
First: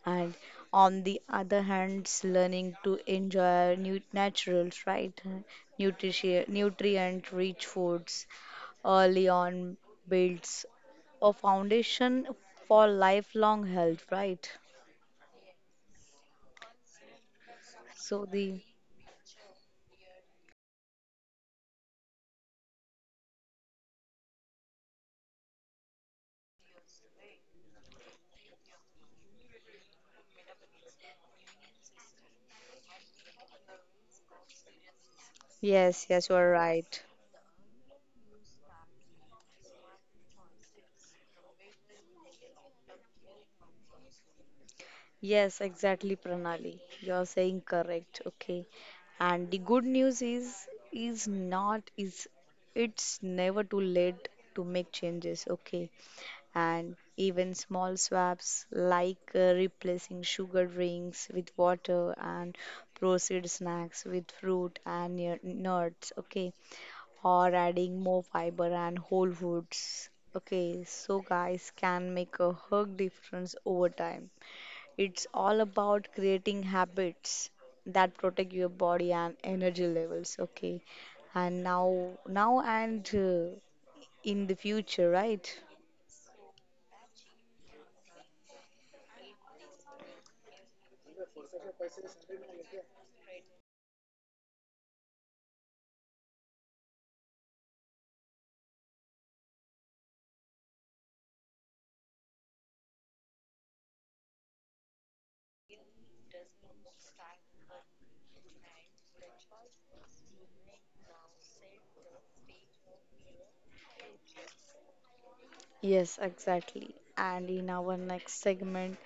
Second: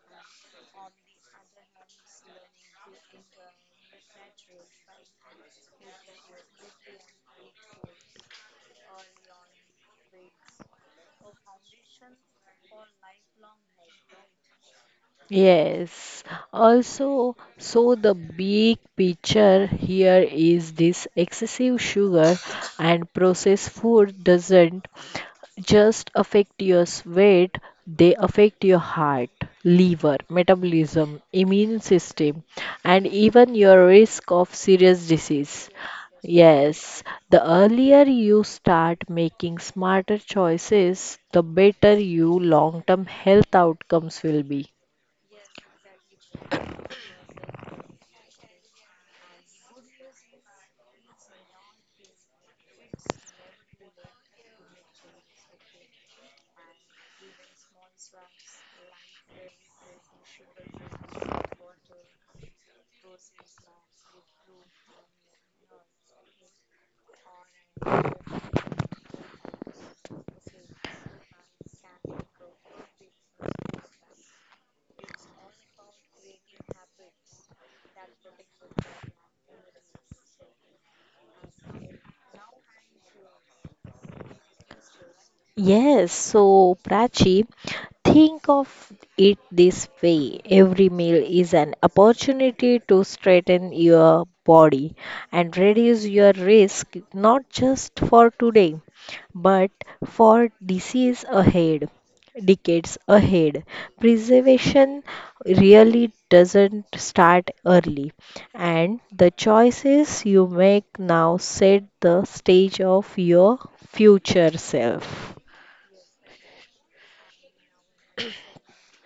[SPEAKER 1] And on the other hand, learning to enjoy new natural, right? Nutrition, nutrient rich foods early on builds a foundation for lifelong health, right?
[SPEAKER 2] Yes. Also, so the
[SPEAKER 1] So the
[SPEAKER 2] big picture here is this excessive sugar and processed food doesn't just affect your weight, they affect your heart, liver, metabolism, immune system, and even your risk of serious disease.
[SPEAKER 1] yes, yes, you are
[SPEAKER 2] Yes,
[SPEAKER 1] right.
[SPEAKER 2] the earlier you start making smarter choices, the better your long-term health outcomes will be.
[SPEAKER 1] Yes, exactly, Pranali. You're saying correct. Okay. And the good news is not is it's never too late to make changes. Okay, and even small swaps like replacing sugar drinks with water and processed snacks with fruit and nuts, okay, or adding more fiber and whole foods, okay, so guys can make a hug difference over time. It's all about creating habits that protect your body and energy levels, okay, and now and in the future, right?
[SPEAKER 2] Yes, so Prachi, think of it this way. Every meal is an opportunity to straighten your body and reduce your risk, not just for today, but for disease ahead, decades ahead. Preservation really doesn't start early, and the choices you make now set the stage of your future self.
[SPEAKER 1] Yes, exactly. And in our next segment,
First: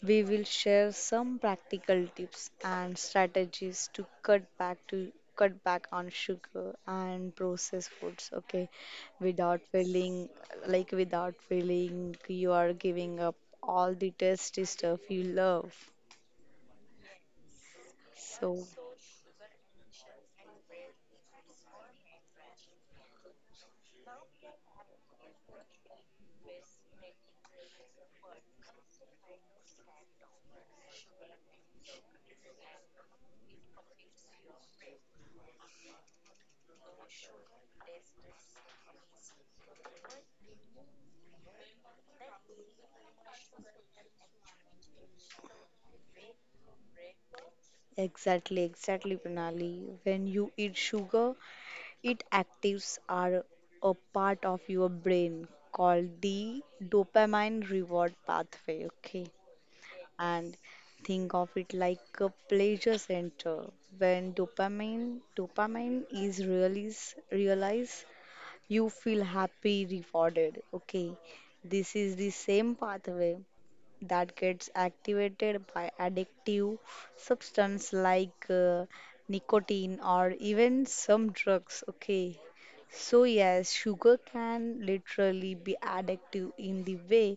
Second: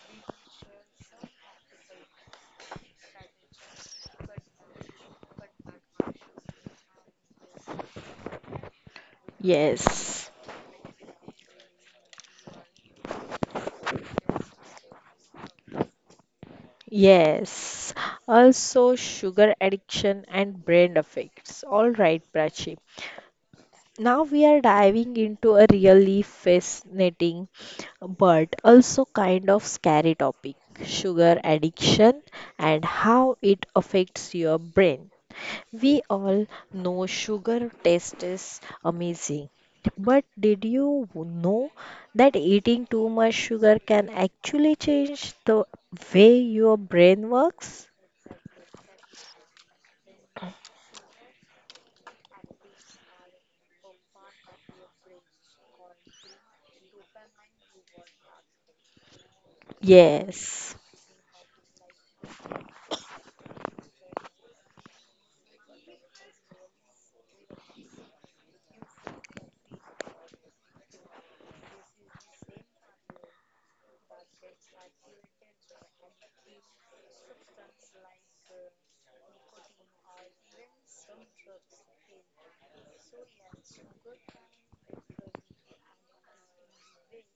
[SPEAKER 1] we will share some practical tips and strategies to cut back on sugar and processed foods, okay? Without feeling
[SPEAKER 2] Yes,
[SPEAKER 1] Like without feeling you are giving up all the tasty stuff you love.
[SPEAKER 2] yes.
[SPEAKER 1] So,
[SPEAKER 2] Also, sugar addiction and brain effects. All right, Prachi. Now we are diving into a really fascinating but also kind of scary topic, sugar addiction and how it affects your brain. We all know sugar taste is amazing, but did you know that eating too much sugar can actually change the way your brain works?
[SPEAKER 1] exactly, exactly, Pranali. When you eat sugar, it actives are a part of your brain called the dopamine reward pathway. Okay, and
[SPEAKER 2] Yes.
[SPEAKER 1] think of it like a pleasure center. When dopamine is realized, you feel happy, rewarded. Okay, this is the same pathway that gets activated by addictive substance like nicotine or even some drugs. Okay, so yes, sugar can literally be addictive in the way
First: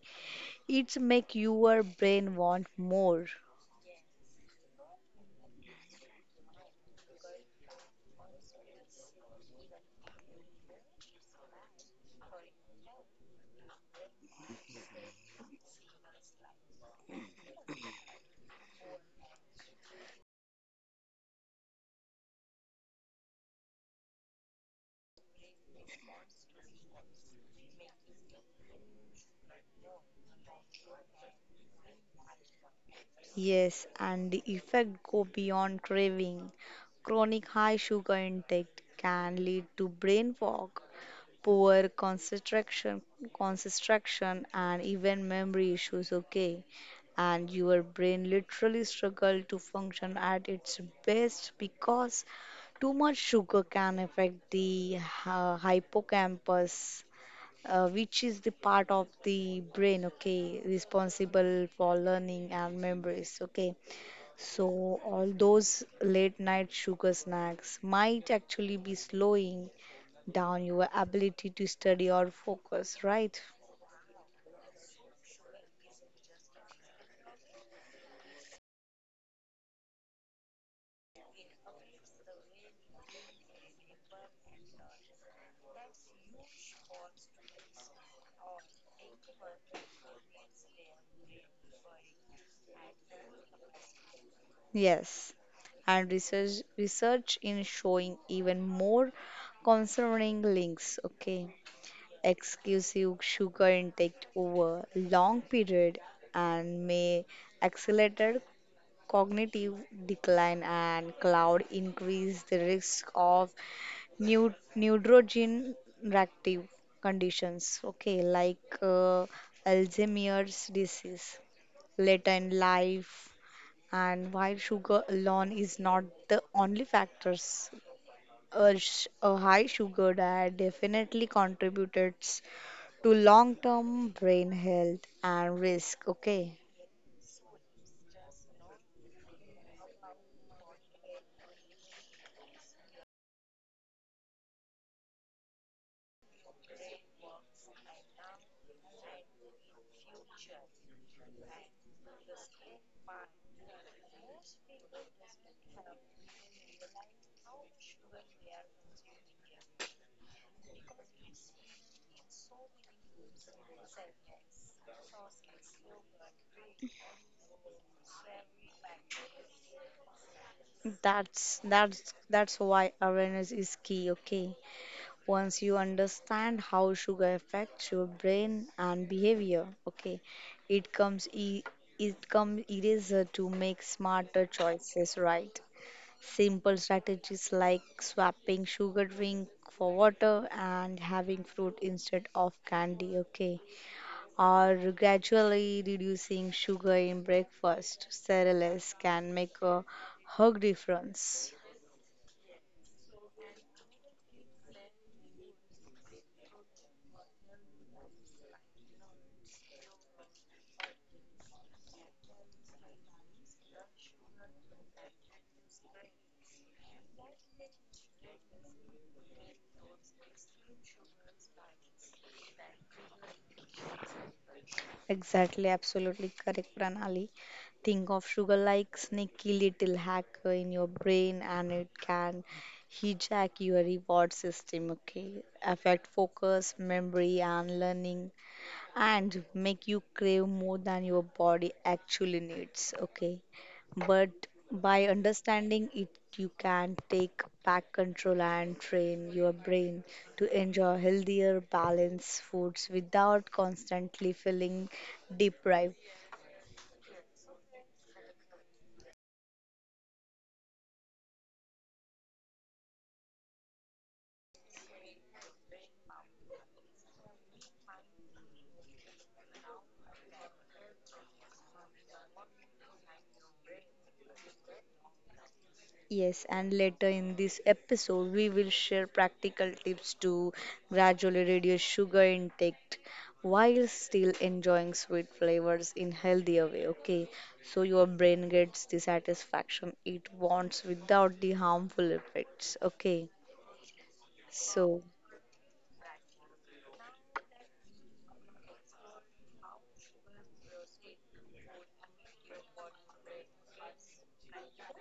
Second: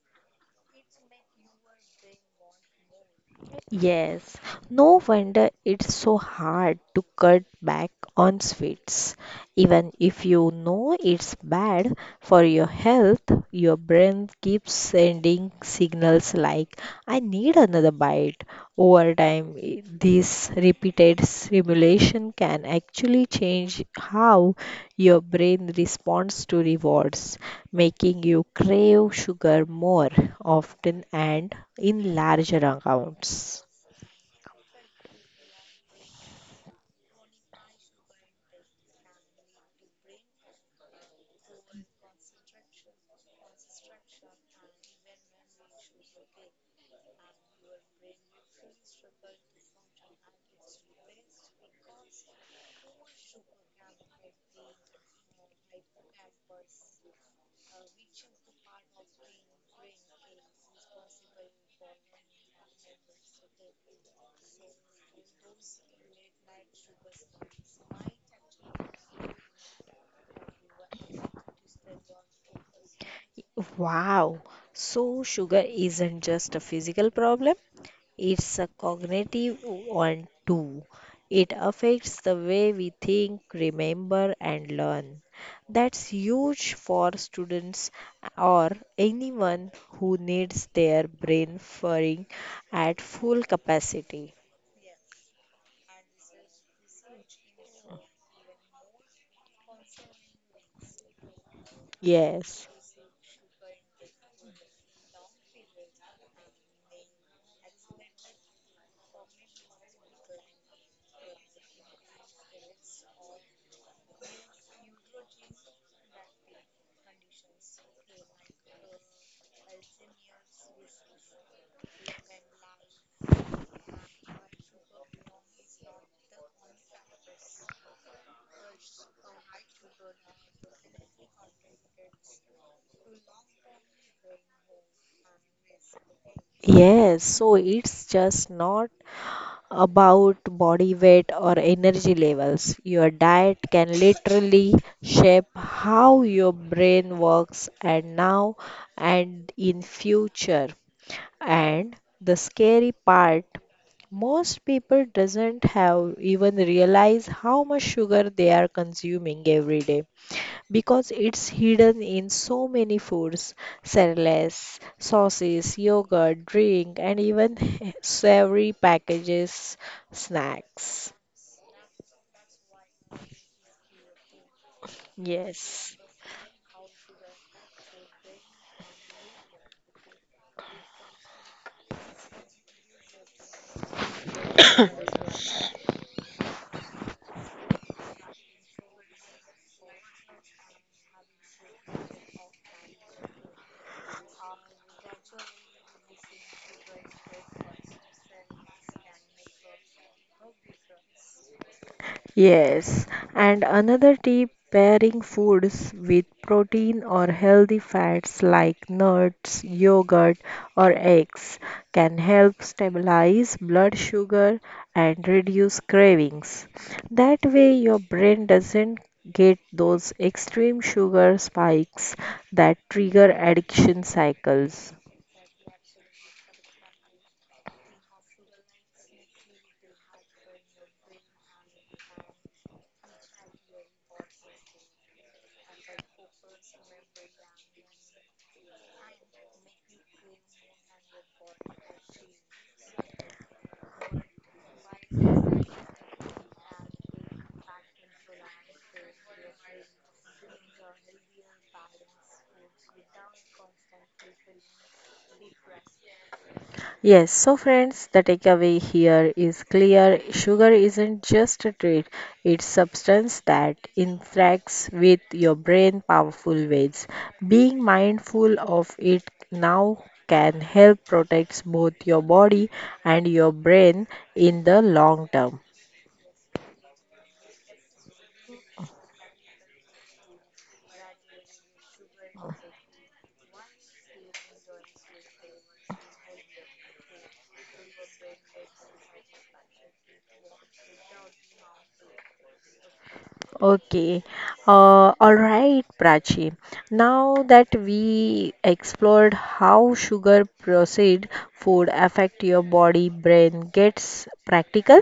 [SPEAKER 1] it make your brain want more.
[SPEAKER 2] Yes, no wonder it's so hard to cut back on sweets. Even if you know it's bad for your health, your brain keeps sending signals like, I need another bite. Over time, this repeated stimulation can actually change how your brain responds to rewards making you crave sugar more often and in larger amounts.
[SPEAKER 1] Yes, and the effect go beyond craving. Chronic high sugar intake can lead to brain fog, poor concentration and even memory issues, okay? And your brain literally struggle to function at its best because too much sugar can affect the hippocampus, which is the part of the brain, okay, responsible for learning and memories, okay. So, all those late night sugar snacks might actually be slowing down your ability to study or focus, right?
[SPEAKER 2] Wow, so sugar isn't just a physical problem, it's a cognitive one too. It affects the way we think, remember, and learn. That's huge for students or anyone who needs their brain firing at full capacity.
[SPEAKER 1] Yes. And research research in showing even more concerning links, okay.
[SPEAKER 2] Yes.
[SPEAKER 1] Excessive sugar intake over long period and may accelerate cognitive decline and cloud increase the risk of neurodegenerative conditions, okay, like Alzheimer's disease later in life. And while sugar alone is not the only factors, a high sugar diet definitely contributes to long-term brain health and risk. Okay,
[SPEAKER 2] Yes, so it's just not about body weight or energy levels. Your diet can literally shape how your brain works and now and in future. And the scary part, most people doesn't have even realize how much sugar they are consuming every day because it's hidden in so many foods, cereals, sauces, yogurt, drink, and even savory packages, snacks.
[SPEAKER 1] that's why awareness is key, okay? Once you
[SPEAKER 2] Yes.
[SPEAKER 1] understand how sugar affects your brain and behavior, okay, it comes e it comes easier to make smarter choices, right? Simple strategies like swapping sugar drink for water and having fruit instead of candy, okay? Or gradually reducing sugar in breakfast, cereals can make a hug difference.
[SPEAKER 2] Yes, and another tip pairing foods with protein or healthy fats like nuts, yogurt, or eggs can help stabilize blood sugar and reduce cravings. That way, your brain doesn't get those extreme sugar spikes that trigger addiction cycles.
[SPEAKER 1] Exactly, absolutely correct, Pranali. Think of sugar like sneaky little hacker in your brain, and it can hijack your reward system, okay? Affect focus, memory, and learning and make you crave more than your body actually needs. Okay, but by understanding it, you can take back control and train your brain to enjoy healthier, balanced foods without constantly feeling deprived.
[SPEAKER 2] Yes, so friends, the takeaway here is clear. Sugar isn't just a treat, it's substance that interacts with your brain powerful ways. Being mindful of it now can help protect both your body and your brain in the long term.
[SPEAKER 1] Yes, and later in this episode, we will share practical tips to gradually reduce sugar intake while still enjoying sweet flavors in healthier way. Okay, so your brain gets the satisfaction it wants without the harmful effects. Okay,
[SPEAKER 2] Okay.
[SPEAKER 1] so.
[SPEAKER 2] All right, Prachi. Now that we explored how sugar processed food affect your body, brain, gets practical.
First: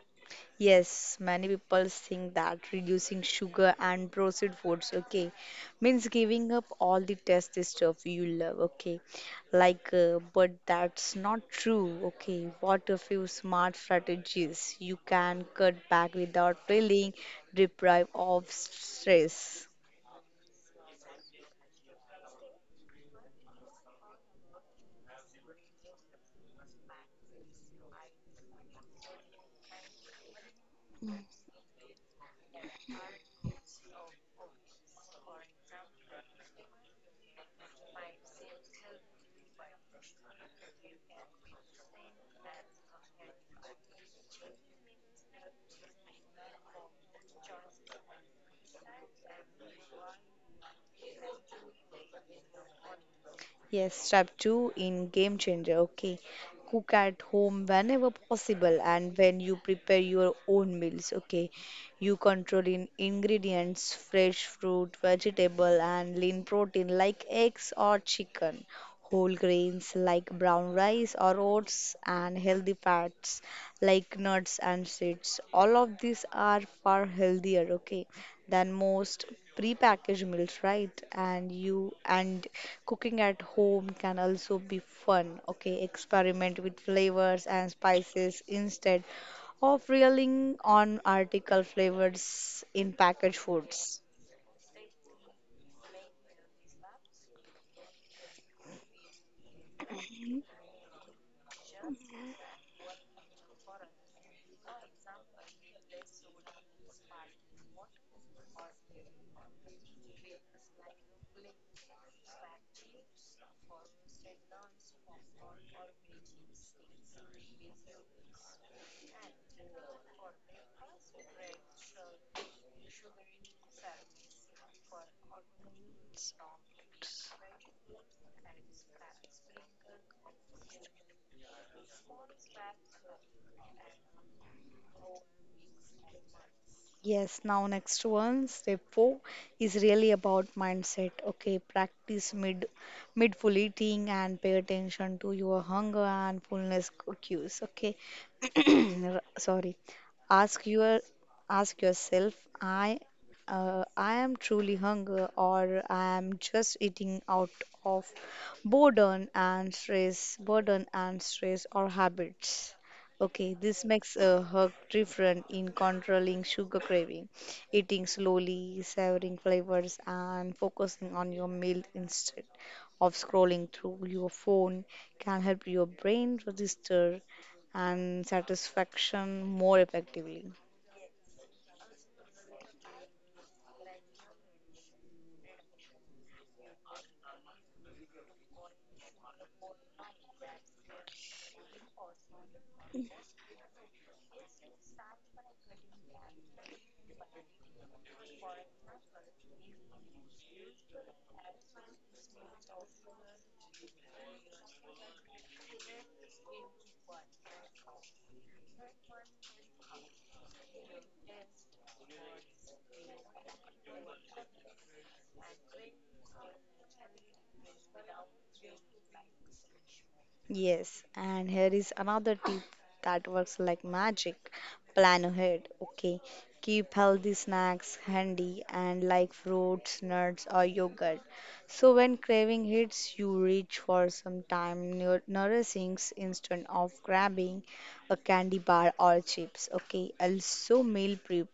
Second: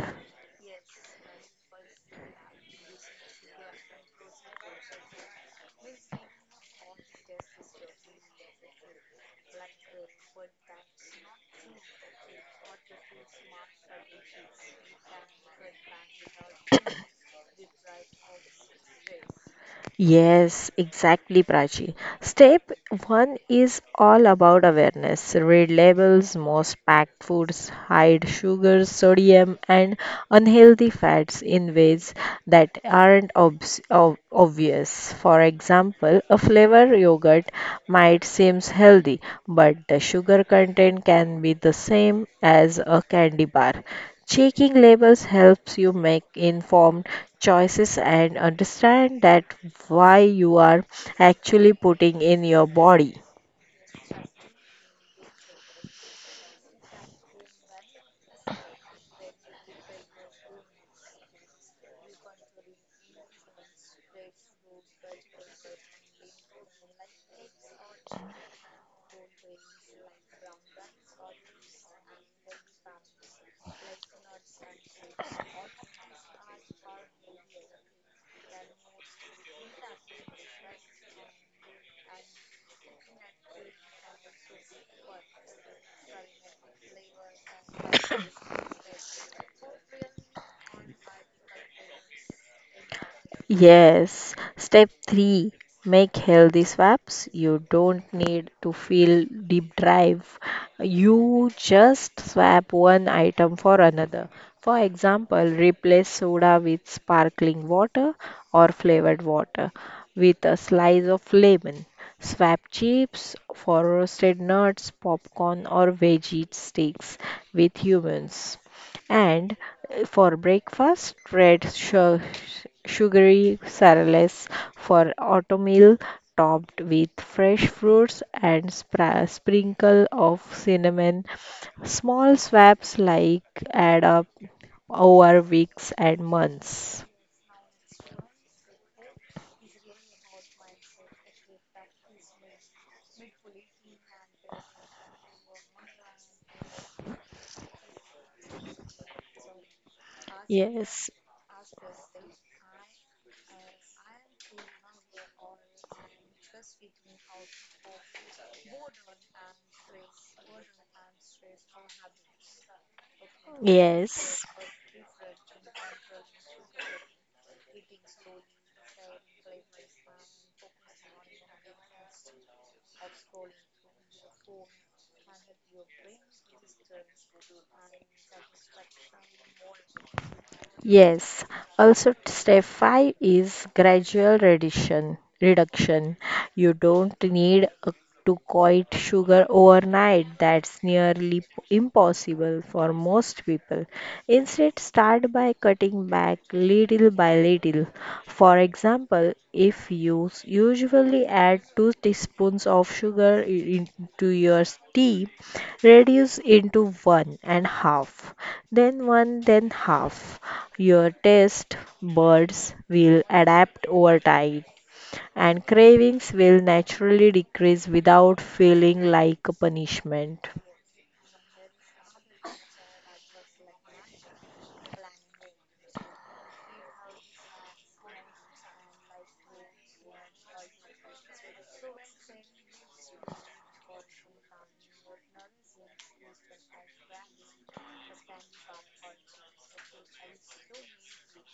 [SPEAKER 1] Yes, many people think that reducing sugar and processed foods, okay, means giving up all the tasty stuff you love, okay. Like, but that's not true, okay. What a few smart strategies you can cut back without feeling deprived of stress.
[SPEAKER 2] Yes, exactly, Prachi. Step one is all about awareness. Read labels, most packed foods hide sugar, sodium, and unhealthy fats in ways that aren't obvious. For example, a flavor yogurt might seem healthy, but the sugar content can be the same as a candy bar. Checking labels helps you make informed choices and understand that why you are actually putting in your body.
[SPEAKER 1] Yes, step two in game changer. Okay. Cook at home whenever possible and when you prepare your own meals. Okay. You control in ingredients, fresh fruit, vegetable and lean protein like eggs or chicken, whole grains like brown rice or oats and healthy fats like nuts and seeds. All of these are far healthier, okay, than most prepackaged meals, right? And cooking at home can also be fun, okay? Experiment with flavors and spices instead of relying on article flavors in packaged foods.
[SPEAKER 2] Yes. Step 3, make healthy swaps. You don't need to feel deep drive. You just swap one item for another. For example, replace soda with sparkling water or flavored water with a slice of lemon. Swap chips for roasted nuts, popcorn, or veggie sticks with humans. And for breakfast, red sugary cereals for oatmeal topped with fresh fruits and sprinkle of cinnamon. Small swaps like add up over weeks and months.
[SPEAKER 1] Yes, now next one, step four is really about mindset. Okay, practice mid mindful eating and pay attention to your hunger and fullness cues. Okay, sorry. Ask your
[SPEAKER 2] Yes,
[SPEAKER 1] Ask yourself, I I am truly hunger or I am just eating out of burden and stress or habits. Okay, this makes a
[SPEAKER 2] yes.
[SPEAKER 1] herb different in controlling sugar craving, eating slowly, savoring flavors, and focusing on your meal instead of scrolling through your phone can help your brain register and satisfaction more effectively.
[SPEAKER 2] Yes. Also, step five is gradual reduction. Reduction. You don't need a, To quit sugar overnight. That's nearly impossible for most people. Instead, start by cutting back little by little meal. For example, if you usually add 2 teaspoons of sugar into your tea, reduce into one and half, then one, then half. Your taste buds will adapt over time, and cravings will naturally decrease without feeling like a punishment.
[SPEAKER 1] Yes, and here is another tip that works like magic. Plan ahead, okay? Keep healthy snacks handy and like fruits, nuts, or yogurt. So when craving hits, you reach for some time nourishing instead of grabbing a candy bar or chips, okay? Also, meal prep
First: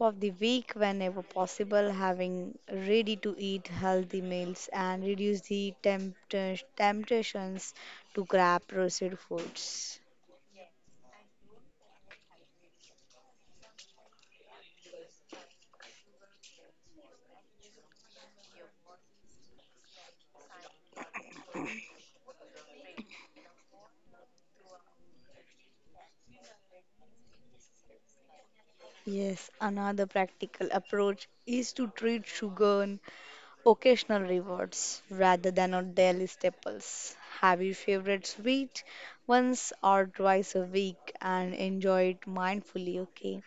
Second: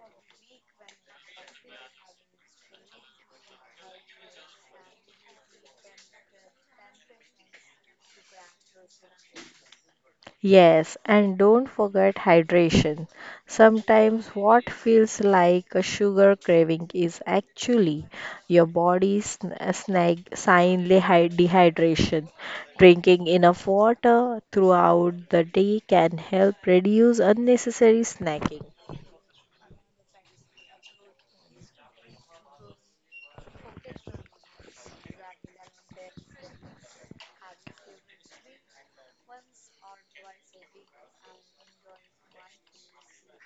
[SPEAKER 1] of the week whenever possible, having ready to eat healthy meals and reduce the temptations to grab processed foods.
[SPEAKER 2] Yes, and don't forget hydration. Sometimes what feels like a sugar craving is actually your body's sn- snag signly dehydration. Drinking enough water throughout the day can help reduce unnecessary snacking.
[SPEAKER 1] Yes, another practical approach is to treat sugar and occasional rewards rather than on daily staples. Have your favorite sweet once or twice a week and enjoy it mindfully, okay?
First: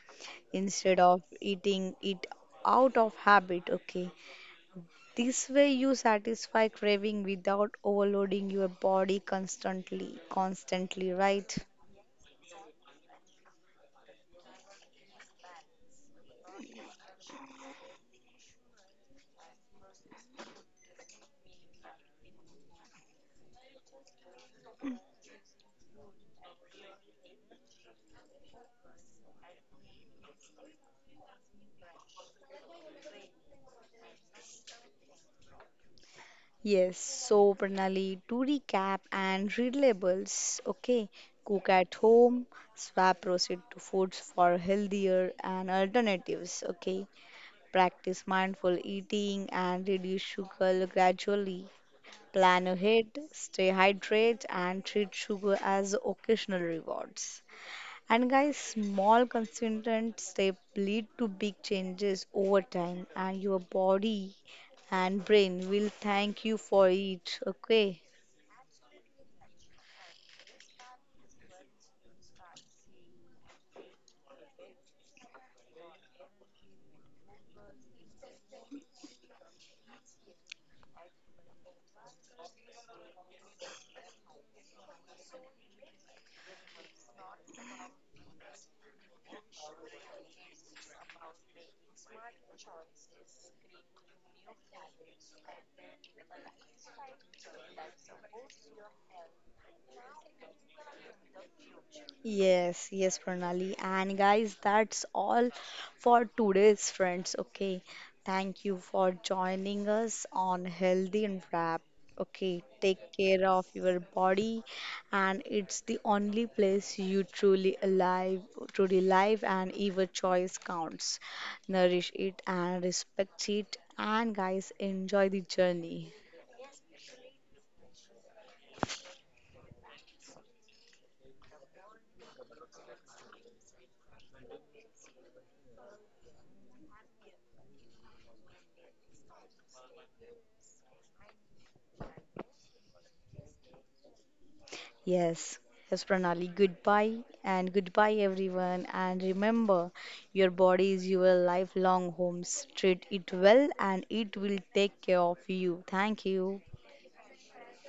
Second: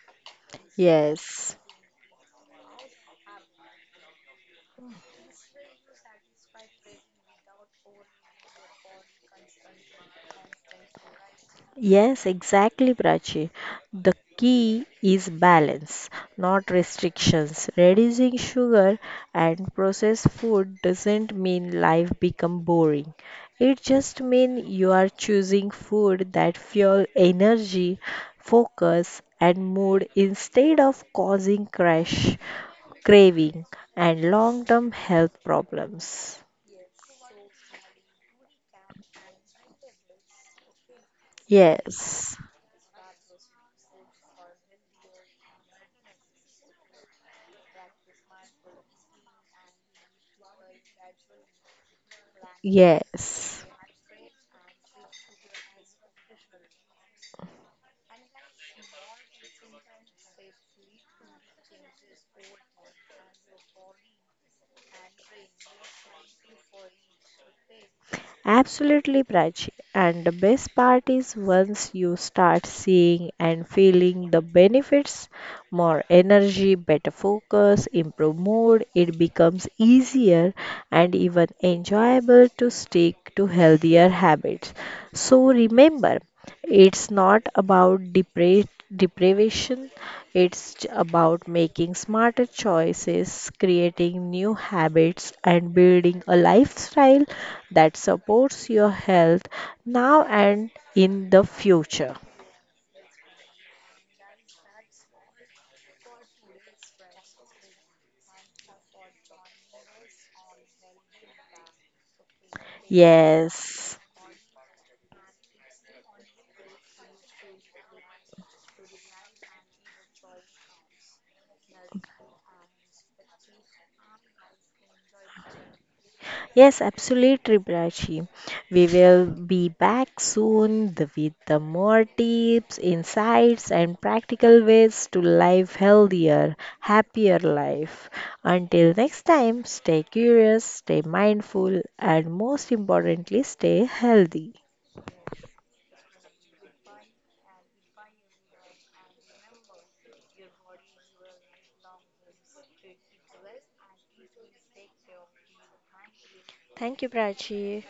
[SPEAKER 1] Instead of
[SPEAKER 2] Yes.
[SPEAKER 1] eating it out of habit, okay? This way you satisfy craving without overloading your body constantly, right?
[SPEAKER 2] Yes, exactly, Prachi. The key is balance, not restrictions. Reducing sugar and processed food doesn't mean life become boring. It just means you are choosing food that fuel energy, focus, and mood instead of causing crash, craving, and long-term health problems.
[SPEAKER 1] Yes, so Pranali, to recap and re-labels. Okay, cook at
[SPEAKER 2] Yes,
[SPEAKER 1] home, swap proceed to foods for healthier and alternatives, okay, practice mindful eating and reduce sugar gradually, plan ahead,
[SPEAKER 2] yes.
[SPEAKER 1] stay hydrated, and treat sugar as occasional rewards. And guys, small consistent step lead to big changes over time, and your body and brain will thank you for it. Okay.
[SPEAKER 2] Absolutely, Prachi. And the best part is once you start seeing and feeling the benefits, more energy, better focus, improved mood, it becomes easier and even enjoyable to stick to healthier habits. So remember, it's not about deprivation, it's about making smarter choices, creating new habits, and building a lifestyle that supports your health now and in the future.
[SPEAKER 1] Yes, yes, Pranali. And guys, that's all for today's friends. Okay. Thank you for joining us on Healthy and Wrap. Okay. Take care of
[SPEAKER 2] Yes.
[SPEAKER 1] your body, and it's the only place you truly alive, truly live, and your choice counts. Nourish it and respect it. And guys, enjoy the journey.
[SPEAKER 2] Yes, absolutely, Prachi. We will be back soon with the more tips, insights, and practical ways to live healthier, happier life. Until next time, stay curious, stay mindful, and most importantly, stay healthy.
[SPEAKER 1] Yes, yes, Pranali. Goodbye and goodbye, everyone. And remember, your body is your lifelong home. Treat it well, and it will take care of you. Thank you.
[SPEAKER 2] Thank you, Prachi.